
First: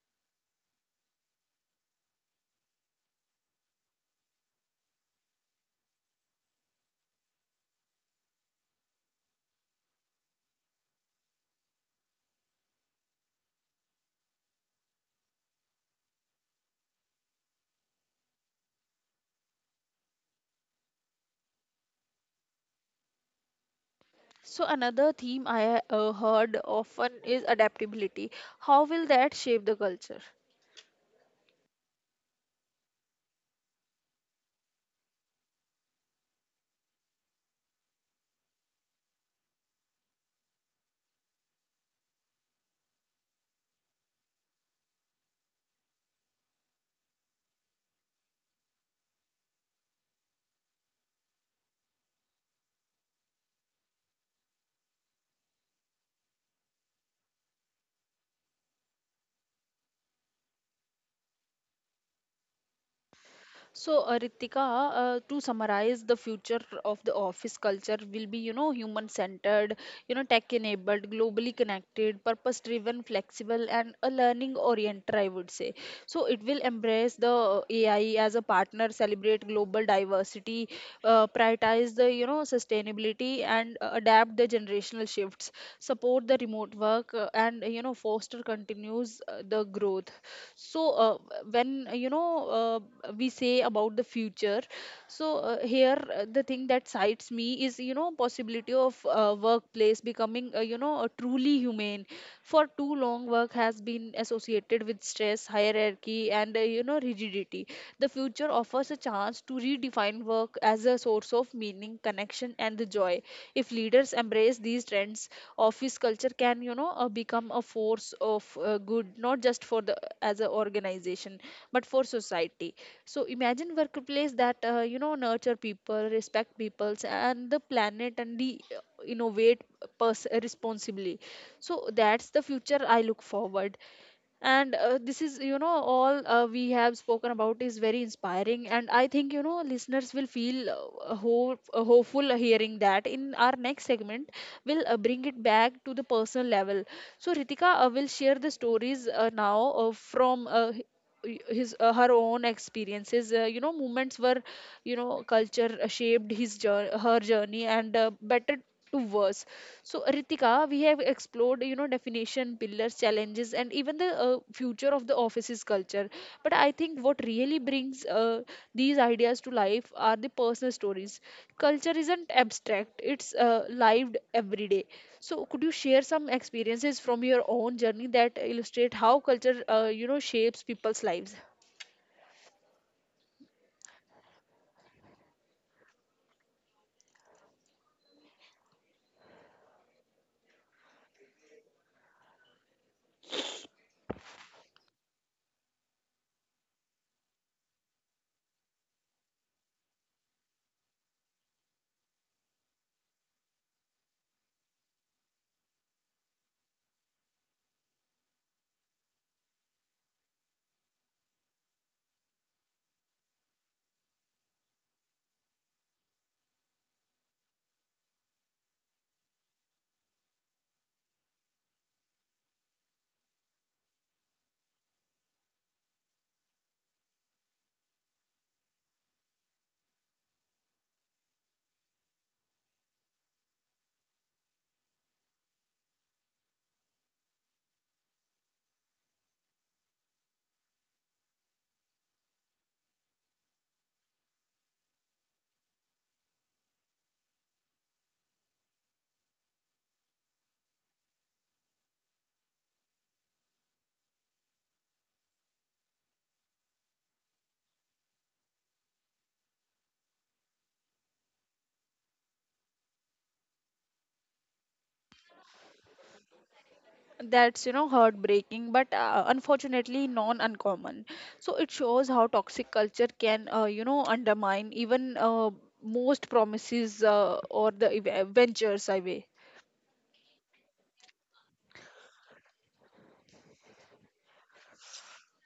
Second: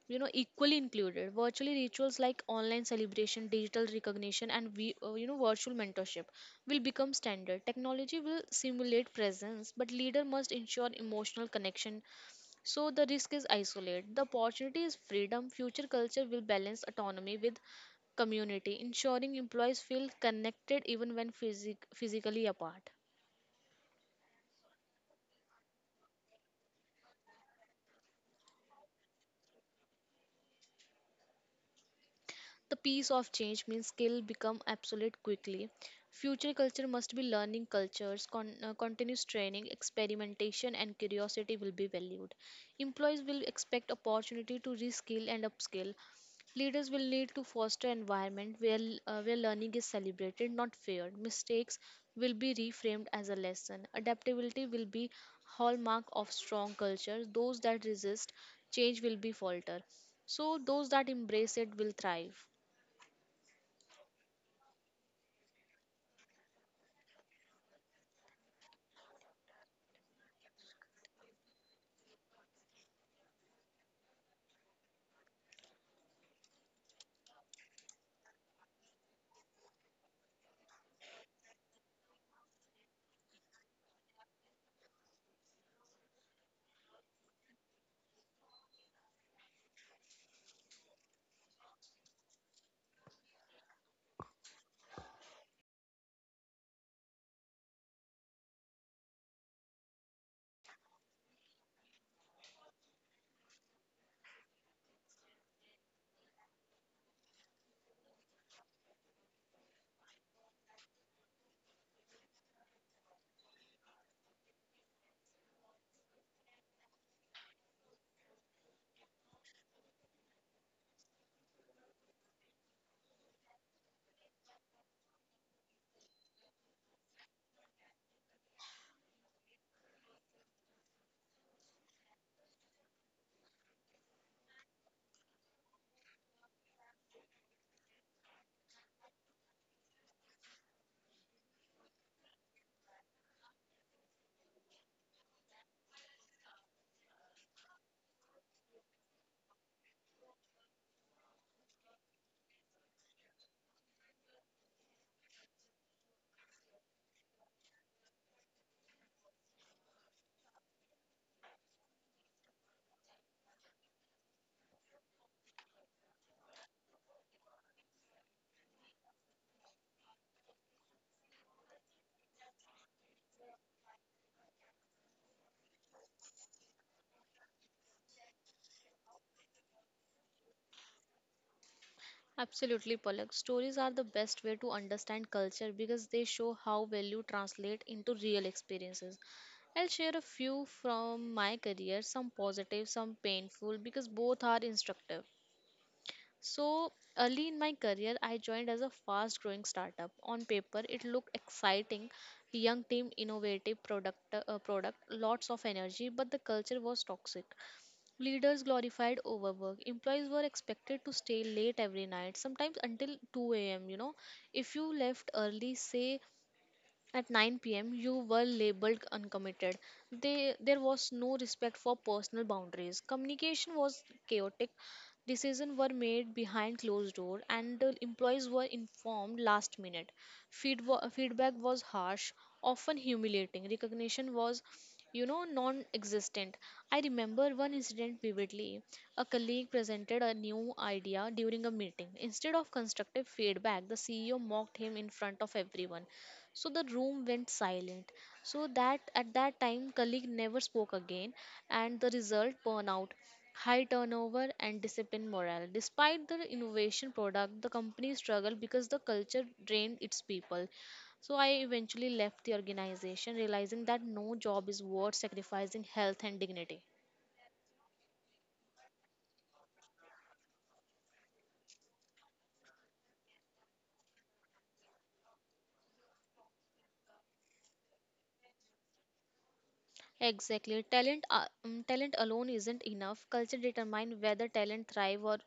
Speaker 2: you know, equally included. Virtually rituals like online celebration, digital recognition, and virtual mentorship will become standard. Technology will simulate presence, but leader must ensure emotional connection so the risk is isolate. The opportunity is freedom. Future culture will balance autonomy with community, ensuring employees feel connected even when physically apart.
Speaker 1: So, another theme I heard often is adaptability. How will that shape the culture?
Speaker 2: The piece of change means skill become obsolete quickly. Future culture must be learning cultures, continuous training, experimentation, and curiosity will be valued. Employees will expect opportunity to reskill and upskill. Leaders will need to foster environment where learning is celebrated, not feared. Mistakes will be reframed as a lesson. Adaptability will be hallmark of strong culture. Those that resist change will be falter. So those that embrace it will thrive.
Speaker 1: So, Ritika, to summarize, the future of the office culture will be, human centered, tech enabled, globally connected, purpose driven, flexible, and a learning oriented, I would say. So, it will embrace the AI as a partner, celebrate global diversity, prioritize the, sustainability, and adapt the generational shifts, support the remote work, and foster continues the growth. So uh, when you know uh, we say about the future. So here the thing that excites me is you know possibility of workplace becoming truly humane. For too long work has been associated with stress, hierarchy, and rigidity. The future offers a chance to redefine work as a source of meaning, connection, and the joy. If leaders embrace these trends, office culture can, become a force of good, not just for the as an organization, but for society. So imagine workplace that nurture people, respect peoples, and the planet, and the innovate responsibly. So that's the future I look forward. And this is all we have spoken about is very inspiring, and I think listeners will feel hopeful hearing that. In our next segment, we'll bring it back to the personal level. So Ritika will share the stories now from h- y- his her own experiences, moments where culture shaped her journey, and better to worse. So, Ritika, we have explored, definition, pillars, challenges, and even the future of the office's culture. But I think what really brings these ideas to life are the personal stories. Culture isn't abstract; it's lived every day. So, could you share some experiences from your own journey that illustrate how culture, shapes people's lives?
Speaker 2: Absolutely, Palak. Stories are the best way to understand culture because they show how value translate into real experiences. I'll share a few from my career, some positive, some painful, because both are instructive. So, early in my career, I joined as a fast growing startup. On paper, it looked exciting young team, innovative product, lots of energy, but the culture was toxic. Leaders glorified overwork. Employees were expected to stay late every night, sometimes until 2 a.m. You know, if you left early, say at 9 p.m., you were labeled uncommitted. There was no respect for personal boundaries. Communication was chaotic. Decisions were made behind closed door, and the employees were informed last minute. Feedback was harsh, often humiliating. Recognition was you know non existent. I remember one incident vividly. A colleague presented a new idea during a meeting. Instead of constructive feedback, the CEO mocked him in front of everyone. So the room went silent. So that at that time, colleague never spoke again, and the result burnout, high turnover, and disciplined morale. Despite the innovation product, the company struggled because the culture drained its people. So I eventually left the organization, realizing that no job is worth sacrificing health and dignity.
Speaker 1: That's heartbreaking, but unfortunately non uncommon. So it shows how toxic culture can undermine even most promises or the ventures, I way.
Speaker 2: Exactly, talent alone isn't enough. Culture determines whether talent thrive or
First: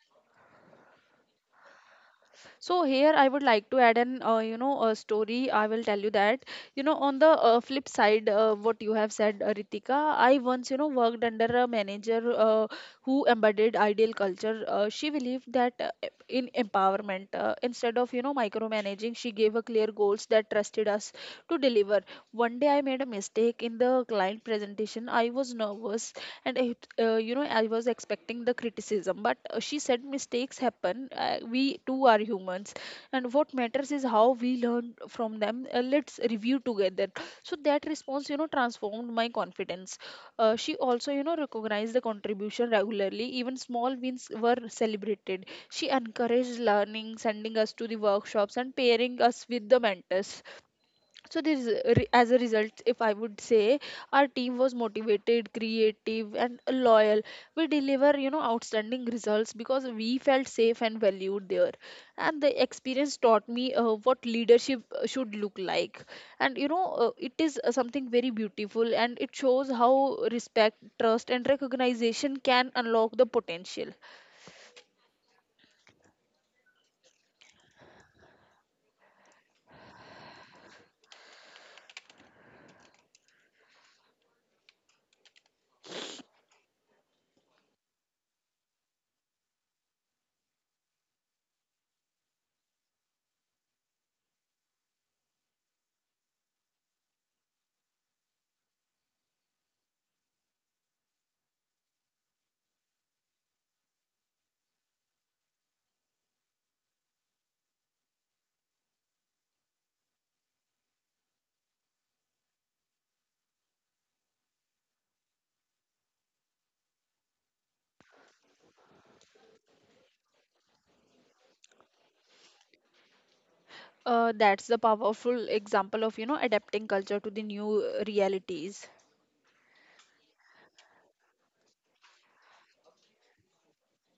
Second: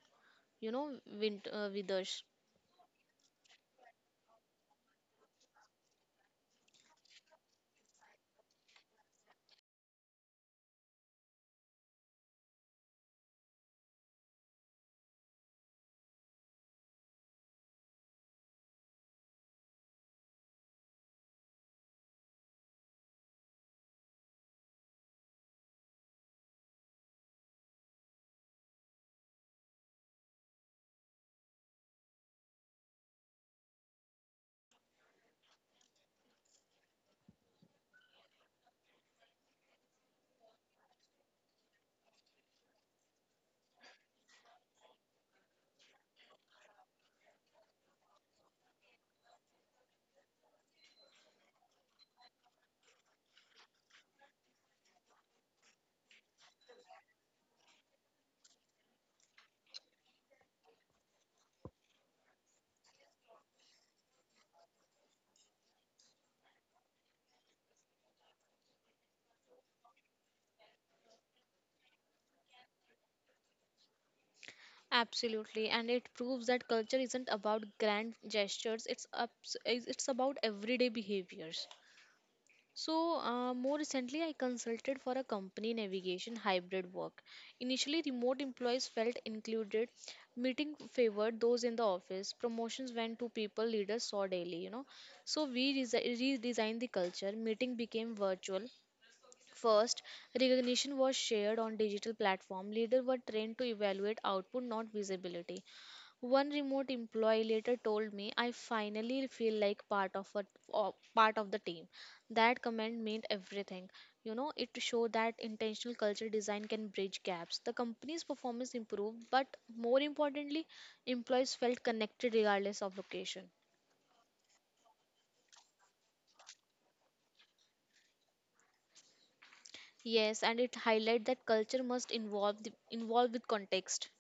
Speaker 2: you know withers.
Speaker 1: So here I would like to add an you know a story. I will tell you that on the flip side, what you have said, Ritika. I once worked under a manager who embodied ideal culture. She believed in empowerment. Instead of micromanaging, she gave a clear goals that trusted us to deliver. One day I made a mistake in the client presentation. I was nervous, and it, I was expecting the criticism, but she said, mistakes happen, we too are humans, and what matters is how we learn from them. Let's review together. So that response, transformed my confidence. She also recognized the contribution regularly. Even small wins were celebrated. She encouraged learning, sending us to the workshops and pairing us with the mentors. So there is a re- as a result, if I would say, our team was motivated, creative, and loyal. We deliver outstanding results because we felt safe and valued there. And the experience taught me what leadership should look like. And it is something very beautiful, and it shows how respect, trust, and recognition can unlock the potential.
Speaker 2: Absolutely, and it proves that culture isn't about grand gestures. It's about everyday behaviors. So, more recently, I consulted for a company navigation hybrid work. Initially, remote employees felt included. Meeting favored those in the office. Promotions went to people leaders saw daily. You know, so we redesigned the culture. Meeting became virtual. First, recognition was shared on digital platform. Leaders were trained to evaluate output, not visibility. One remote employee later told me, "I finally feel like part of the team." That comment meant everything. You know, it showed that intentional culture design can bridge gaps. The company's performance improved, but more importantly, employees felt connected regardless of location.
Speaker 1: That's the powerful example of adapting culture to the new realities.
Speaker 2: Yes, and it highlight that culture must involve with context.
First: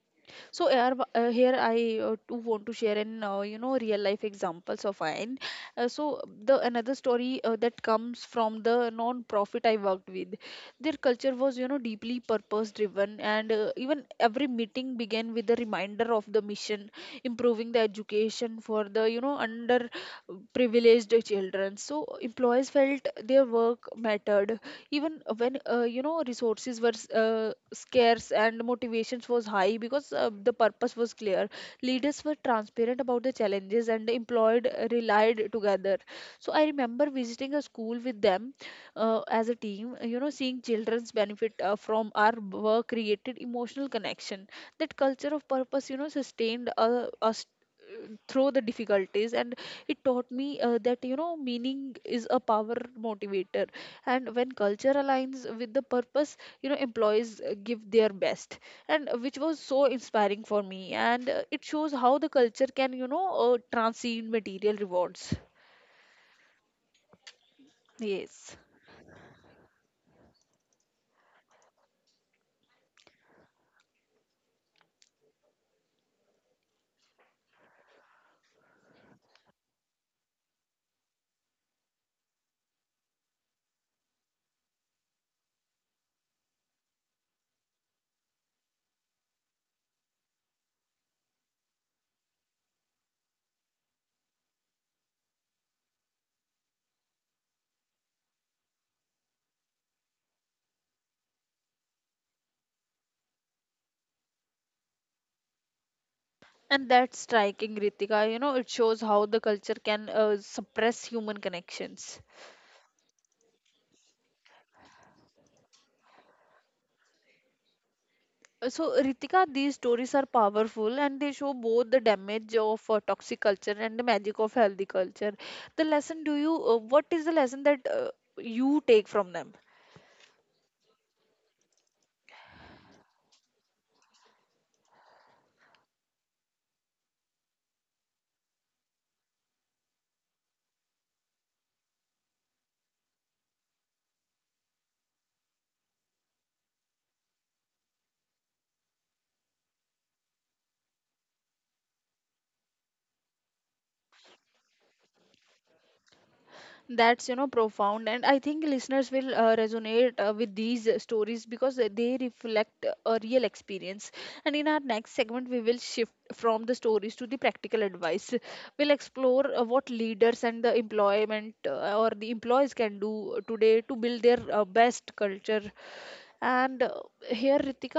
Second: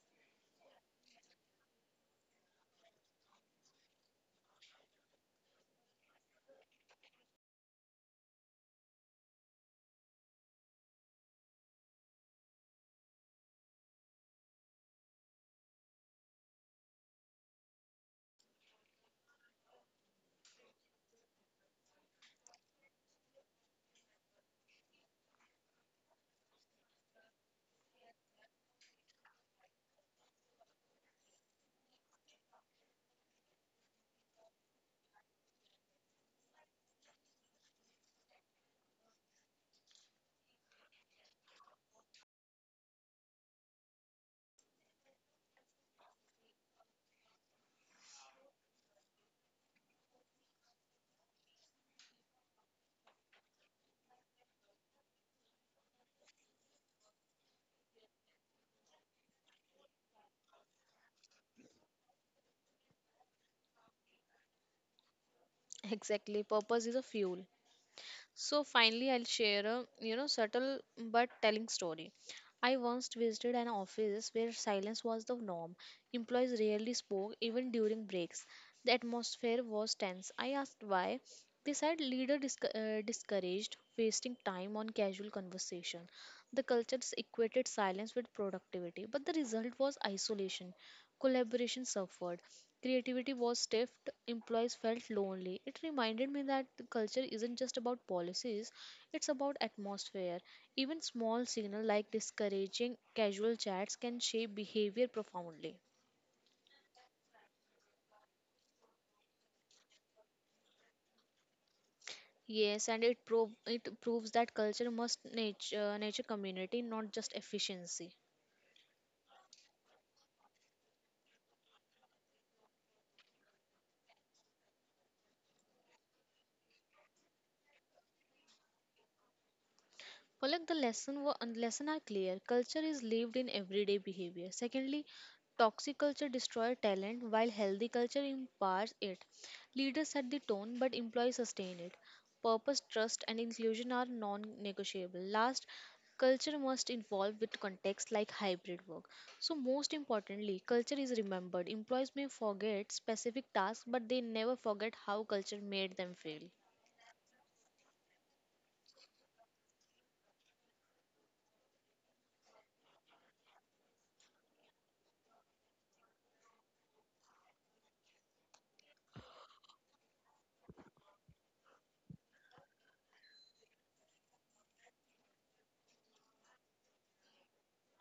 Speaker 1: So here, here I too want to share an real life examples of mine. So the another story that comes from the non-profit I worked with. Their culture was deeply purpose driven, and even every meeting began with a reminder of the mission, improving the education for the underprivileged children. So employees felt their work mattered even when resources were scarce, and motivations was high because the purpose was clear. Leaders were transparent about the challenges, and employed relied together. So I remember visiting a school with them as a team. Seeing children's benefit from our work created emotional connection. That culture of purpose, sustained us through the difficulties. And it taught me that meaning is a power motivator, and when culture aligns with the purpose, employees give their best. And which was so inspiring for me. And it shows how the culture can transcend material rewards.
Speaker 2: Exactly, purpose is a fuel.
Speaker 1: Yes.
Speaker 2: So finally, I'll share a you know subtle but telling story. I once visited an office where silence was the norm. Employees rarely spoke even during breaks. The atmosphere was tense. I asked why. They said leader discouraged wasting time on casual conversation. The culture equated silence with productivity, but the result was isolation. Collaboration suffered. Creativity was stifled, employees felt lonely. It reminded me that the culture isn't just about policies, it's about atmosphere. Even small signals like discouraging casual chats can shape behavior profoundly.
Speaker 1: And that's striking, Ritika. It shows how the culture can suppress human connections.
Speaker 2: Yes, and it proves that culture must nature community, not just efficiency.
Speaker 1: So Ritika, these stories are powerful, and they show both the damage of toxic culture and the magic of healthy culture. The lesson, do you what is the lesson that you take from them?
Speaker 2: Palak, the lesson wa- and lesson are clear. Culture is lived in everyday behavior. Secondly, toxic culture destroys talent while healthy culture empowers it. Leaders set the tone, but employees sustain it. Purpose, trust, and inclusion are non-negotiable. Last, culture must evolve with context like hybrid work. So, most importantly, culture is remembered. Employees may forget specific tasks, but they never forget how culture made them feel.
Speaker 1: That's, profound. And I think listeners will resonate with these stories because they reflect a real experience. And in our next segment, we will shift from the stories to the practical advice. We'll explore what leaders and the employment or the employees can do today to build their best culture. And Here, Ritika,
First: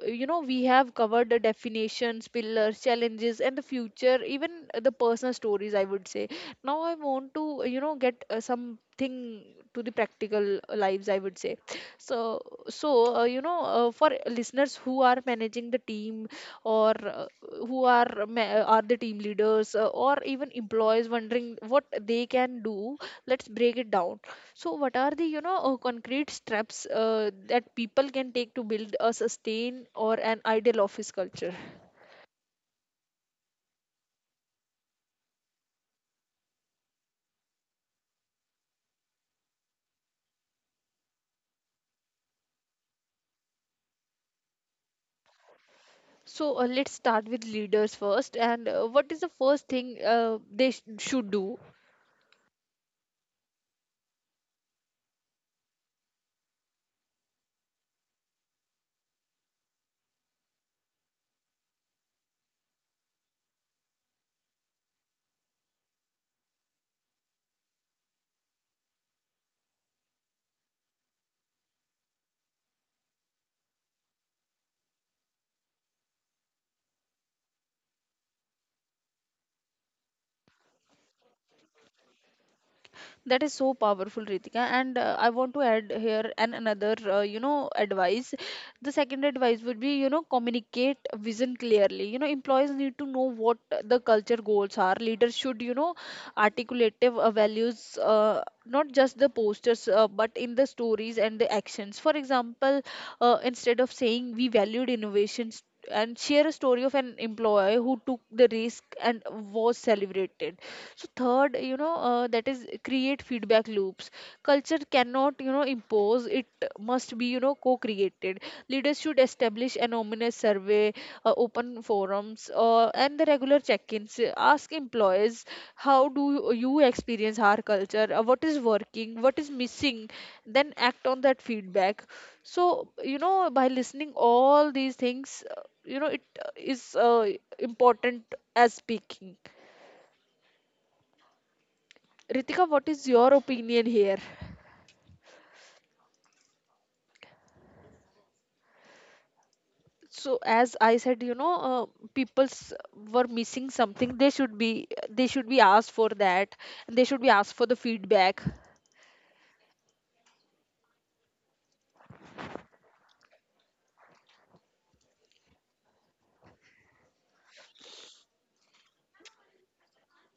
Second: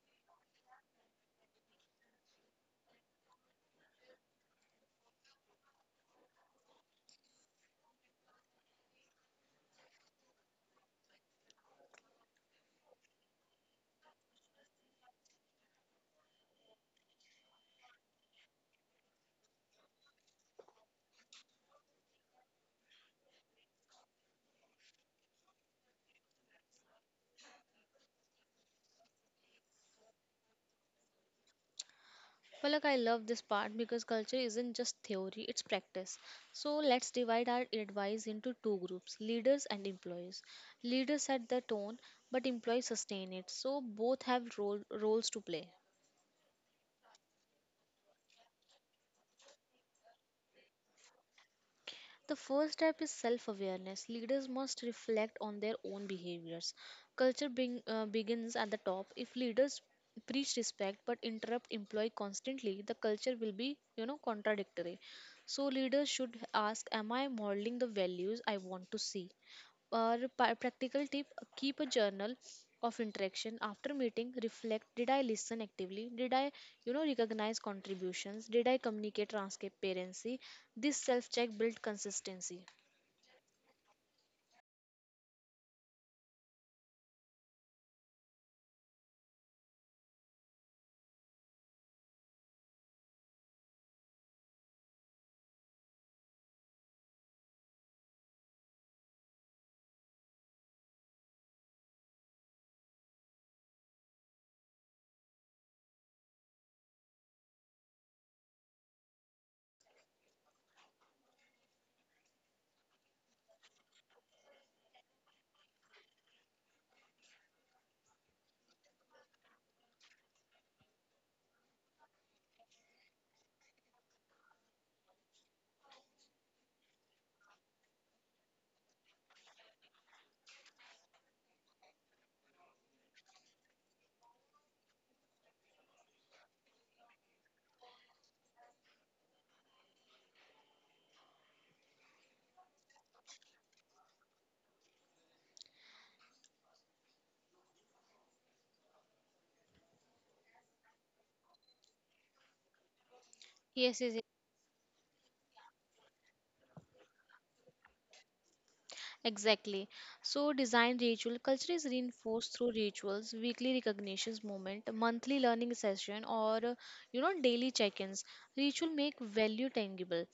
Speaker 1: we have covered the definitions, pillars, challenges, and the future, even the personal stories, I would say now I want to get something to the practical lives, I would say. So so uh, you know uh, for listeners who are managing the team or are the team leaders or even employees wondering what they can do, let's break it down. So what are the concrete steps that people can take to build a sustain or an ideal office culture?
Speaker 2: Palak, I love this part because culture isn't just theory, it's practice. So let's divide our advice into two groups leaders and employees. Leaders set the tone, but employees sustain it. So both have roles to play.
Speaker 1: So let's start with leaders first. And what is the first thing they should do?
Speaker 2: The first step is self awareness. Leaders must reflect on their own behaviors. Culture begins at the top. If leaders preach respect but interrupt employee constantly, the culture will be, you know, contradictory. So leaders should ask, am I modeling the values I want to see? Or practical tip, keep a journal of interaction. After meeting reflect, did I listen actively? Did I you know recognize contributions? Did I communicate transparency? This self check builds consistency.
Speaker 1: That is so powerful, Ritika. And I want to add here an another, advice. The second advice would be, you know, communicate vision clearly. You know, employees need to know what the culture goals are. Leaders should, you know, articulate values, not just the posters, but in the stories and the actions. For example, instead of saying we valued innovations and share a story of an employee who took the risk and was celebrated. So third, that is create feedback loops. Culture cannot, you know, impose it, must be, you know, co-created. Leaders should establish anonymous survey, open forums, and the regular check-ins. Ask employees, how do you experience our culture? What is working, what is missing? Then act on that feedback. So, you know, by listening all these things, you know it is important as speaking. Ritika, what is your opinion here? So, as I said, you know, people's were missing
Speaker 2: Yes, yes,
Speaker 1: something.
Speaker 2: yes.
Speaker 1: They should be asked for that, and they should be asked for the feedback.
Speaker 2: Exactly. So, design ritual culture is reinforced through rituals, weekly recognitions moment, monthly learning session, or you know daily check-ins. Ritual make value tangible.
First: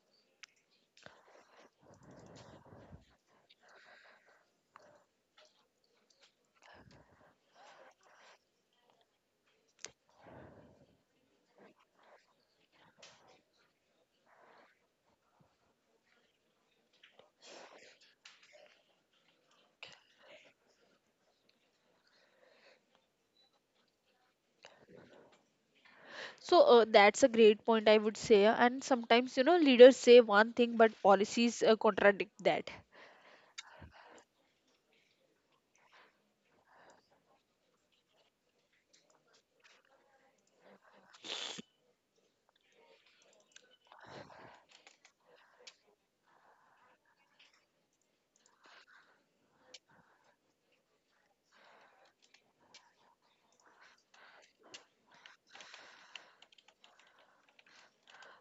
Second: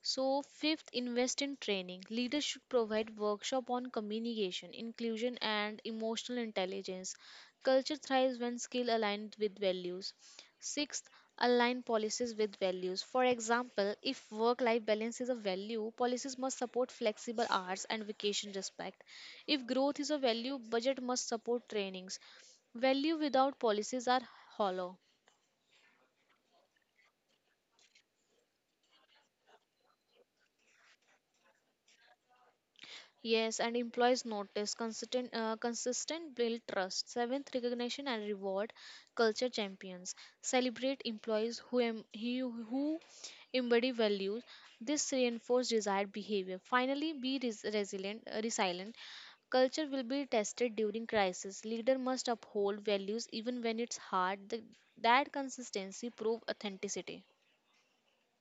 Speaker 2: So, fifth, invest in training. Leaders should provide workshop on communication, inclusion, and emotional intelligence. Culture thrives when skill aligned with values. Sixth, align policies with values. For example, if work-life balance is a value, policies must support flexible hours and vacation respect. If growth is a value, budget must support trainings. Value without policies are hollow.
Speaker 1: So that's a great point, I would say. And sometimes, you know, leaders say one thing, but policies contradict that.
Speaker 2: Yes, and employees notice consistent build trust. Seventh, recognition and reward culture champions. Celebrate employees who embody values. This reinforces desired behavior. Finally, be resilient. Culture will be tested during crisis. Leader must uphold values even when it's hard. That consistency prove authenticity.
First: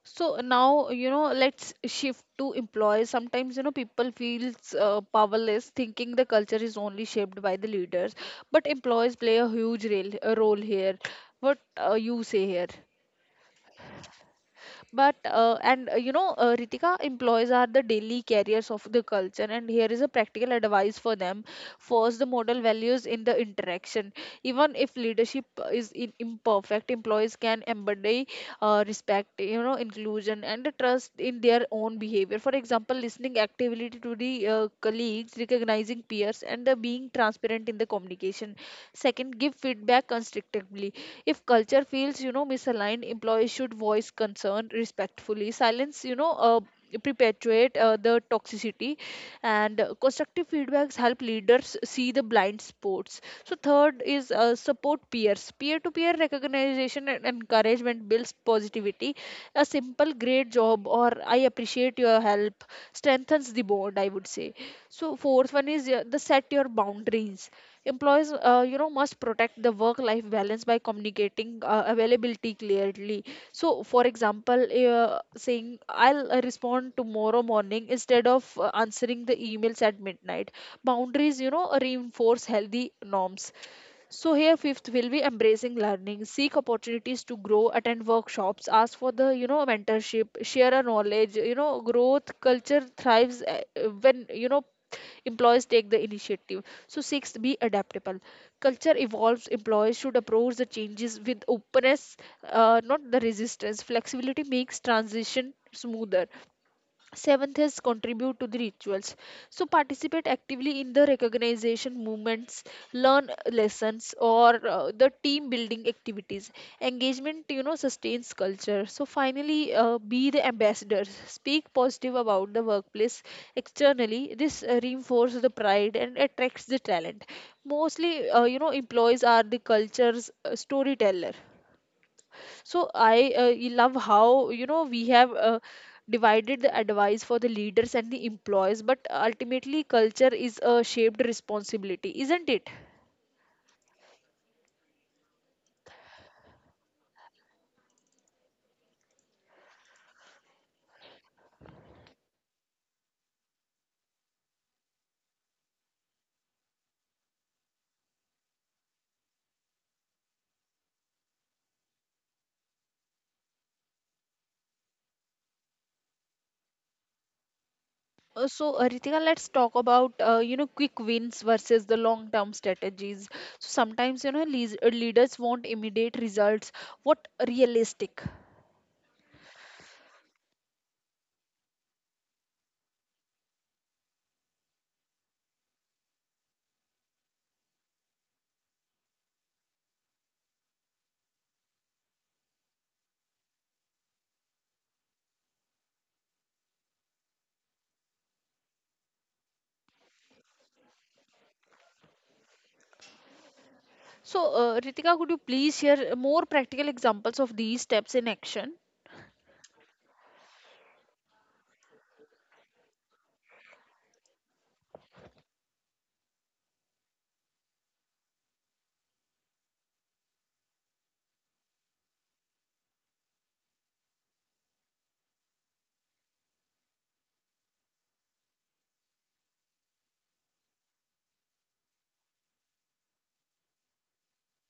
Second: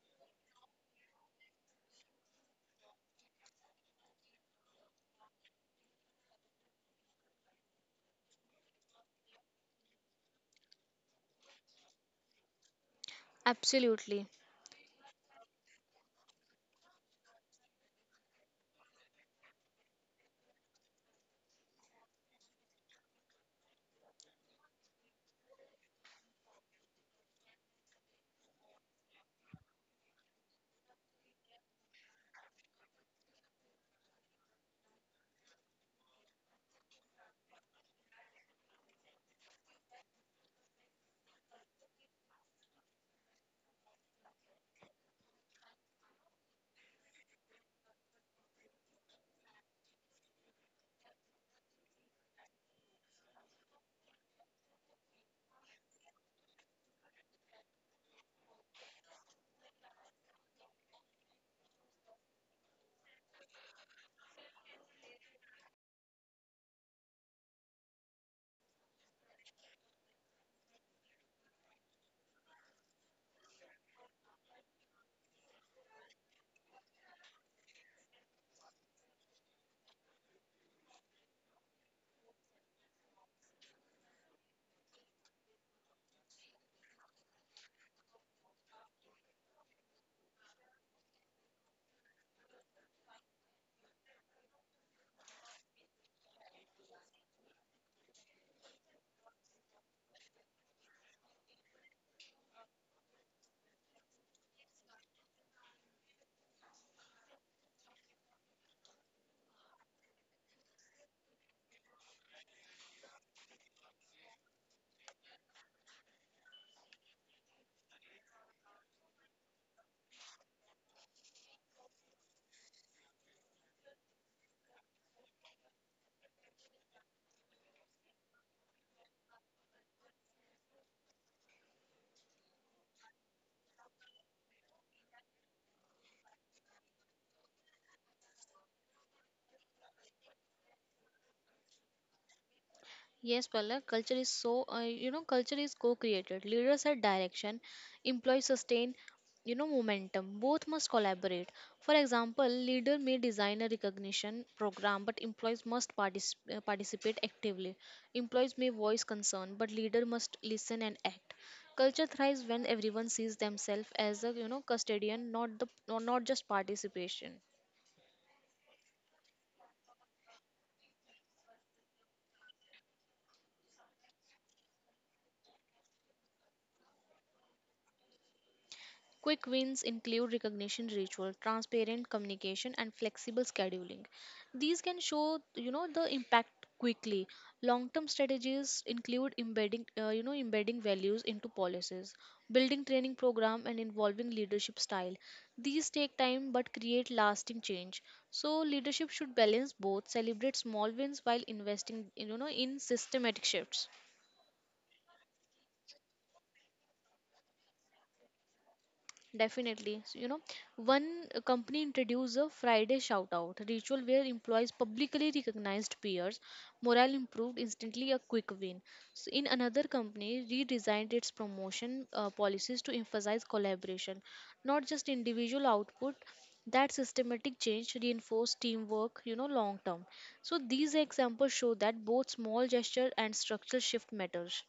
Speaker 1: So now, you know, let's shift to employees. Sometimes, you know, people feels powerless, thinking the culture is only shaped by the leaders. But employees play a huge role, a role here. What you say here?
Speaker 2: Absolutely.
Speaker 1: But and you know Ritika, employees are the daily carriers of the culture, and here is a practical advice for them. First, the model values in the interaction. Even if leadership is in imperfect, employees can embody respect, you know, inclusion, and the trust in their own behavior. For example, listening actively to the colleagues, recognizing peers, and being transparent in the communication. Second, give feedback constructively. If culture feels, you know, misaligned, employees should voice concern respectfully. Silence, perpetuate the toxicity, and constructive feedbacks help leaders see the blind spots. So third is support peers. Peer to peer recognition and encouragement builds positivity. A simple great job or I appreciate your help strengthens the bond, I would say. So fourth one is the set your boundaries. Employees must protect the work life balance by communicating availability clearly. So for example, saying I'll respond tomorrow morning instead of answering the emails at midnight. Boundaries, you know, reinforce healthy norms. So here fifth will be embracing learning, seek opportunities to grow, attend workshops, ask for the, you know, mentorship, share a knowledge, you know, growth culture thrives when, you know, employees take the initiative. So sixth, be adaptable. Culture evolves, employees should approach the changes with openness, not the resistance. Flexibility makes transition smoother. Seventh is contribute to the rituals. So participate actively in the recognition movements, learn lessons, or the team building activities. Engagement, you know, sustains culture. So finally, be the ambassadors. Speak positive about the workplace externally. This reinforces the pride and attracts the talent. Mostly, employees are the culture's storyteller. So I love how, you know, we have divided the advice for the leaders and the employees, but ultimately culture is a shaped responsibility, isn't it?
Speaker 2: Yes, Palak, culture is so, you know, culture is co created. Leaders set direction, employees sustain, you know, momentum. Both must collaborate. For example, leader may design a recognition program, but employees must participate actively. Employees may voice concern, but leader must listen and act. Culture thrives when everyone sees themselves as a, you know, custodian, not the, not not just participation.
Speaker 1: So Ritika, let's talk about quick wins versus the long term strategies. So sometimes, you know, leaders want immediate results. What realistic?
Speaker 2: Quick wins include recognition ritual, transparent communication, and flexible scheduling. These can show, you know, the impact quickly. Long-term strategies include embedding values into policies, building training program, and involving leadership style. These take time but create lasting change. So leadership should balance both, celebrate small wins while investing, you know, in systematic shifts.
Speaker 1: So Ritika, could you please share more practical examples of these steps in action?
Speaker 2: Definitely. So, you know, one company introduced a Friday shout out ritual where employees publicly recognized peers. Morale improved instantly, a quick win. So, in another company, redesigned its promotion policies to emphasize collaboration, not just individual output. That systematic change reinforced teamwork, you know, long term. So, these examples show that both small gesture and structural shift matters.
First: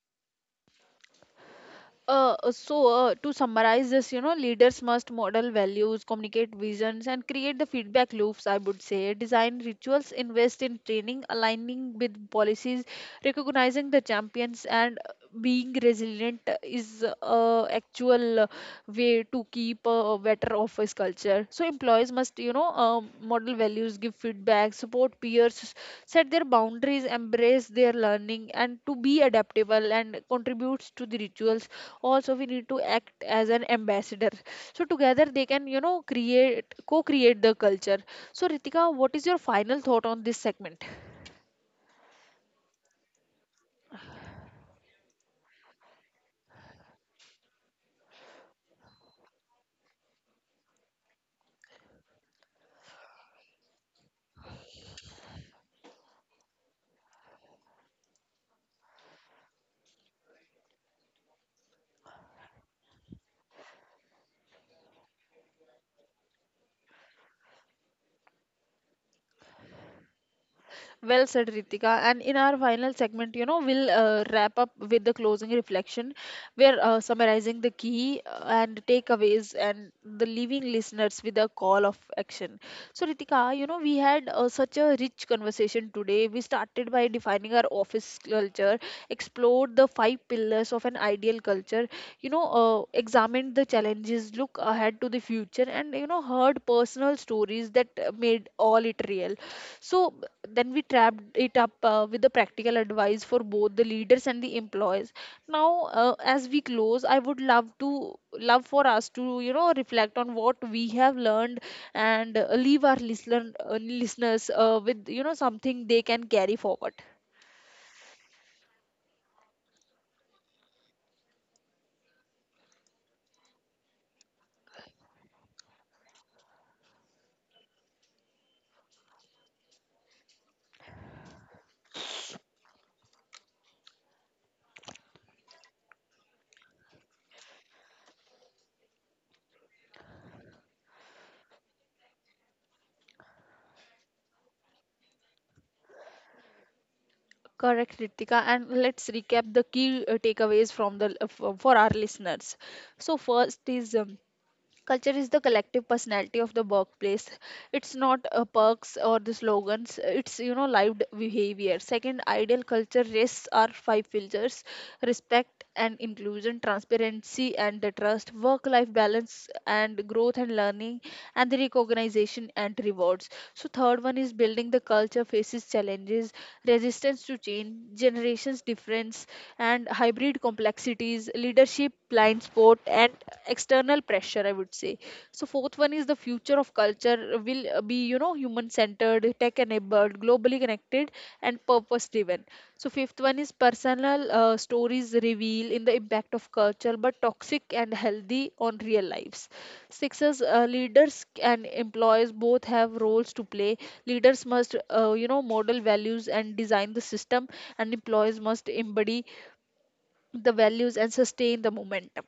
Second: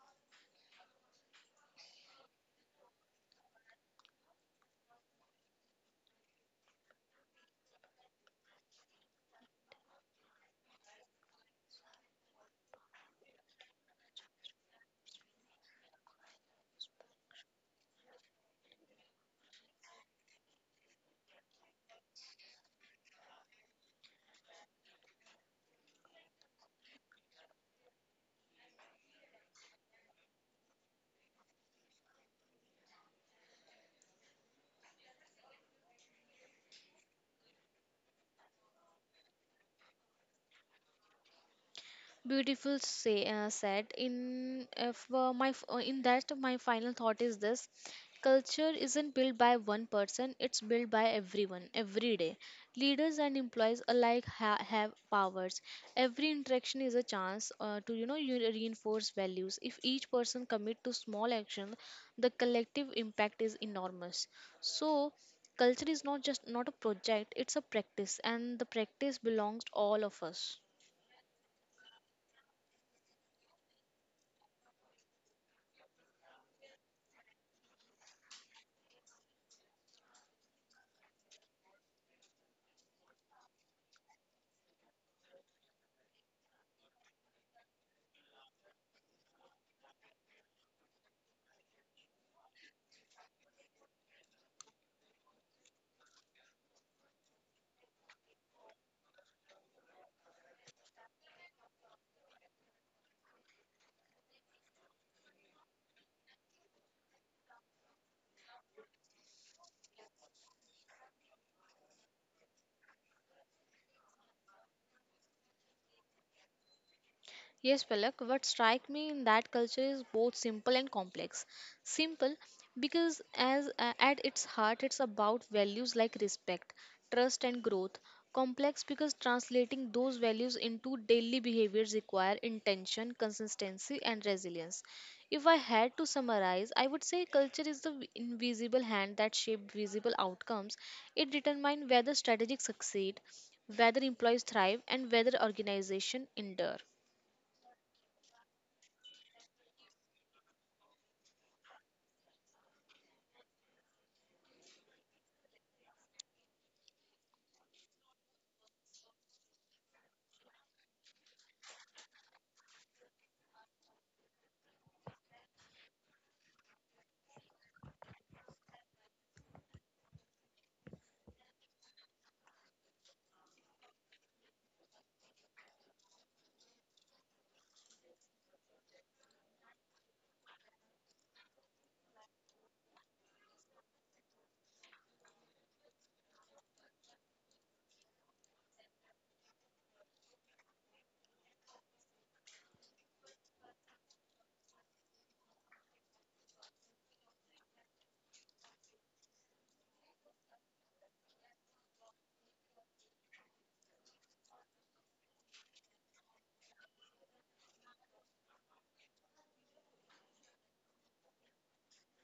Speaker 1: To summarize this, you know, leaders must model values, communicate visions, and create the feedback loops, I would say. Design rituals, invest in training, aligning with policies, recognizing the champions, and being resilient is actual way to keep a better office culture. So, employees must, you know, model values, give feedback, support peers, set their boundaries, embrace their learning, and to be adaptable and contributes to the rituals. Also we need to act as an ambassador. So together they can, you know, create co-create the culture. So Ritika, what is your final thought on this segment?
Speaker 2: Beautiful say said. In if my f- in that my final thought is this: culture isn't built by one person; it's built by everyone, every day. Leaders and employees alike have powers. Every interaction is a chance to you know you reinforce values. If each person commit to small action, the collective impact is enormous. So culture is not a project; it's a practice, and the practice belongs to all of us.
Speaker 1: Well said, Ritika. And in our final segment, you know, we'll wrap up with the closing reflection. We're summarizing the key and takeaways and the leaving listeners with a call of action. So, Ritika, you know, we had such a rich conversation today. We started by defining our office culture, explored the five pillars of an ideal culture, examined the challenges, look ahead to the future, and, you know, heard personal stories that made all it real. So then we trapped it up with the practical advice for both the leaders and the employees. Now, as we close, I would love to love for us to, you know, reflect on what we have learned and leave our listeners with, you know, something they can carry forward.
Speaker 2: Yes, Palak, what strike me in that culture is both simple and complex. Simple because as at its heart it's about values like respect, trust and growth. Complex because translating those values into daily behaviors require intention, consistency and resilience. If I had to summarize, I would say culture is the invisible hand that shapes visible outcomes. It determines whether strategies succeed, whether employees thrive and whether organization endure.
Speaker 1: Correct, Ritika. And let's recap the key takeaways from the for our listeners. So first is culture is the collective personality of the workplace. It's not perks or the slogans. It's, you know, lived behavior. Second, ideal culture rests are five pillars: respect and inclusion, transparency and the trust, work-life balance and growth and learning, and the recognition and rewards. So third one is building the culture faces challenges, resistance to change, generations difference, and hybrid complexities, leadership, blind spot, and external pressure, I would say. So, fourth one is the future of culture will be, you know, human centered, tech enabled, globally connected, and purpose driven. So, fifth one is personal stories reveal in the impact of culture, but toxic and healthy on real lives. Sixth is leaders and employees both have roles to play. Leaders must, model values and design the system, and employees must embody the values and sustain the momentum.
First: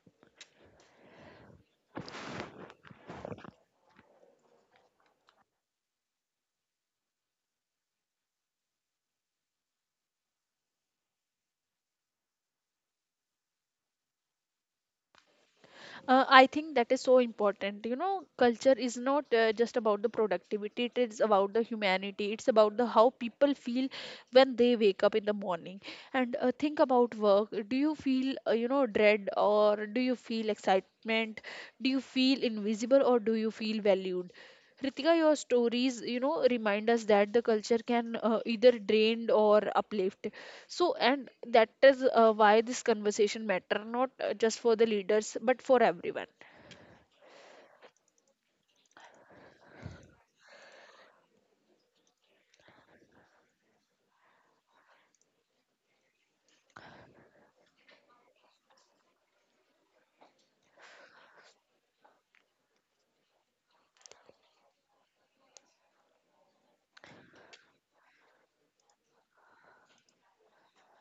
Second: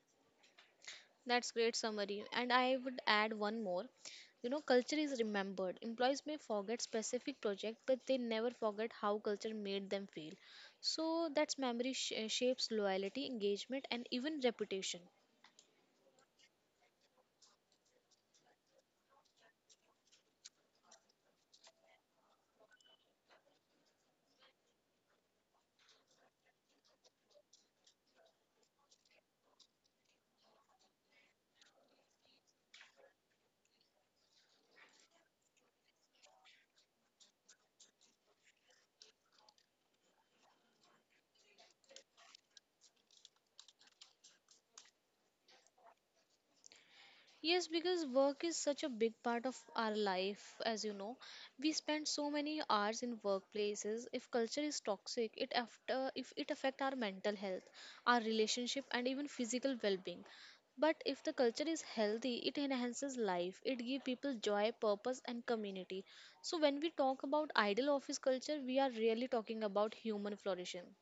Speaker 2: That's great summary. And I would add one more. You know, culture is remembered. Employees may forget specific project, but they never forget how culture made them feel. So that's memory shapes loyalty, engagement, and even reputation.
Speaker 1: I think that is so important. You know, culture is not just about the productivity, it is about the humanity. It's about the how people feel when they wake up in the morning. And think about work. Do you feel, dread or do you feel excitement? Do you feel invisible or do you feel valued? Ritika, your stories, you know, remind us that the culture can either drain or uplift. So, and that is why this conversation matter, not just for the leaders but for everyone.
Speaker 2: Yes, because work is such a big part of our life, as you know. We spend so many hours in workplaces. If culture is toxic, it after if it affect our mental health, our relationship, and even physical well-being. But if the culture is healthy, it enhances life. It gives people joy, purpose, and community. So when we talk about ideal office culture, we are really talking about human flourishing.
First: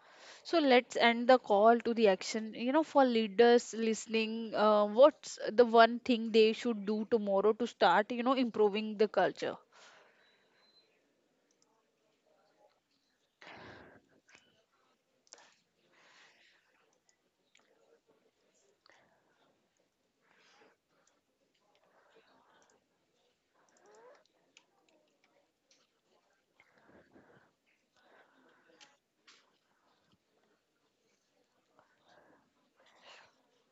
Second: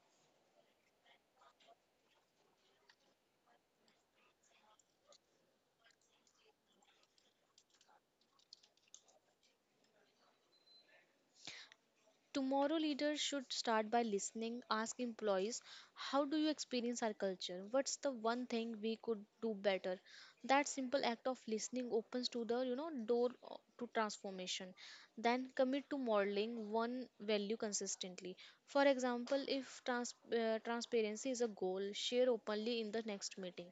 Speaker 1: So, let's end the call to the action. You know, for leaders listening, what's the one thing they should do tomorrow to start, you know, improving the culture?
Speaker 2: Tomorrow leaders should start by listening. Ask employees, how do you experience our culture? What's the one thing we could do better? That simple act of listening opens to the you know door to transformation. Then commit to modeling one value consistently. For example, if transparency is a goal, share openly in the next meeting.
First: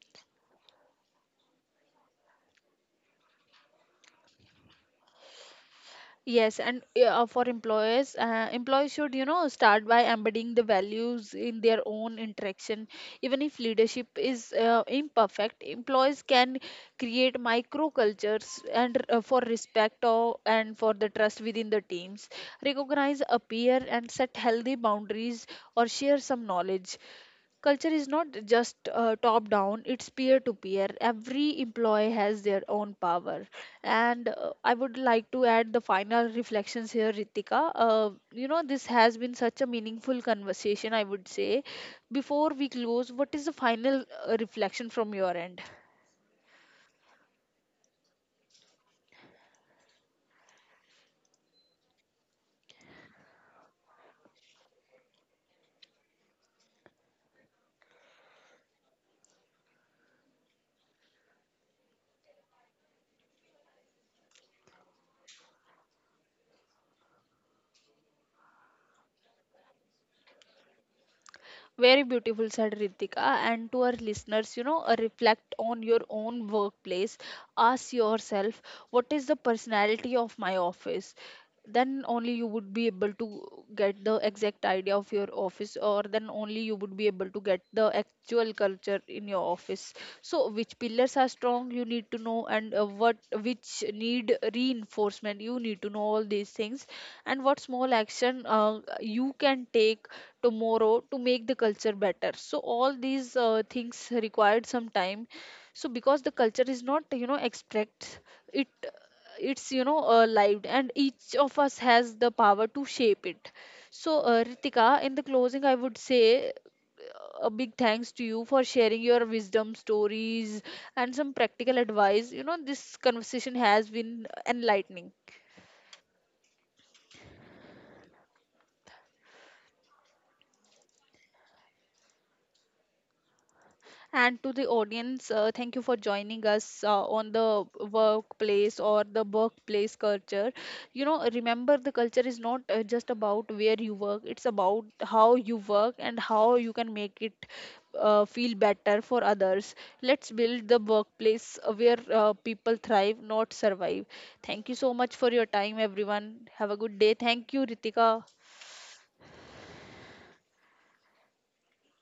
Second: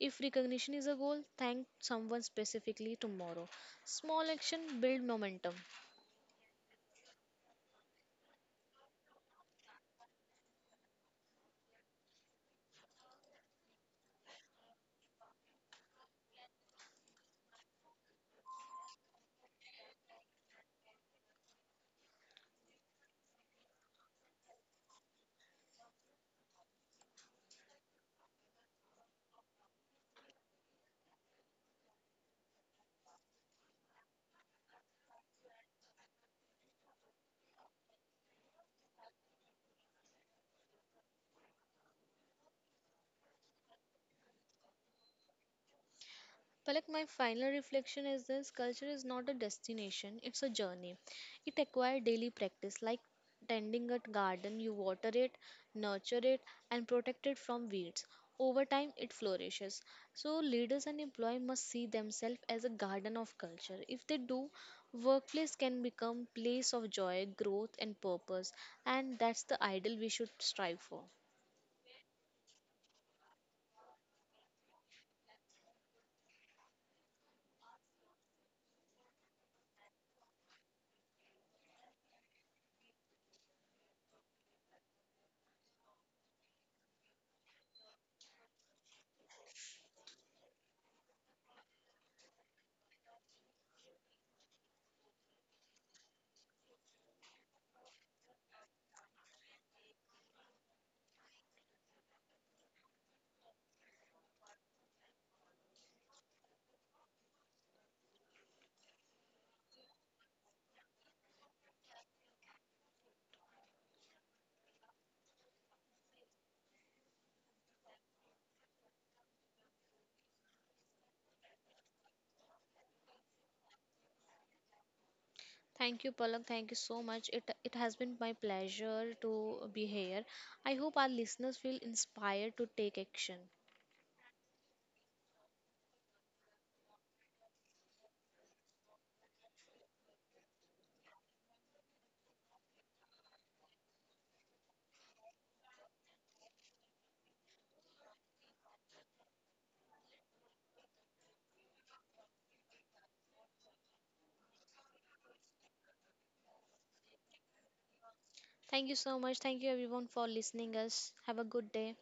Speaker 2: If recognition is a goal, thank someone specifically tomorrow. Small action build momentum.
Speaker 1: Yes, and yeah, for employers, employees should, you know, start by embedding the values in their own interaction. Even if leadership is imperfect, employees can create micro cultures and for respect or, and for the trust within the teams. Recognize, appear, and set healthy boundaries or share some knowledge. Culture is not just top down, it's peer to peer. Every employee has their own power. And I would like to add the final reflections here, Ritika. You know, this has been such a meaningful conversation, I would say. Before we close, what is the final reflection from your end?
Speaker 2: Palak, my final reflection is this culture is not a destination, it's a journey. It requires daily practice, like tending a garden, you water it, nurture it, and protect it from weeds. Over time, it flourishes. So, leaders and employees must see themselves as a garden of culture. If they do, workplace can become place of joy, growth, and purpose, and that's the ideal we should strive for.
Speaker 1: Very beautiful, said Ritika. And to our listeners, you know, reflect on your own workplace. Ask yourself, what is the personality of my office? Then only you would be able to get the exact idea of your office, or then only you would be able to get the actual culture in your office. So, which pillars are strong, you need to know, and what which need reinforcement, you need to know all these things, and what small action you can take tomorrow to make the culture better. So all these things required some time. So because the culture is not, you know, abstract, it it's, you know, lived, and each of us has the power to shape it. So Ritika, in the closing I would say a big thanks to you for sharing your wisdom stories and some practical advice. You know, this conversation has been enlightening.
Speaker 2: Thank you, Palak. Thank you so much. It has been my pleasure to be here. I hope our listeners feel inspired to take action.
Speaker 1: And to the audience, thank you for joining us on the workplace or the workplace culture. You know, remember the culture is not just about where you work, it's about how you work and how you can make it feel better for others. Let's build the workplace where people thrive, not survive. Thank you so much for your time, everyone. Have a good day. Thank you, Ritika,
Speaker 2: Thank you so much. Thank you everyone for listening us. Have a good day.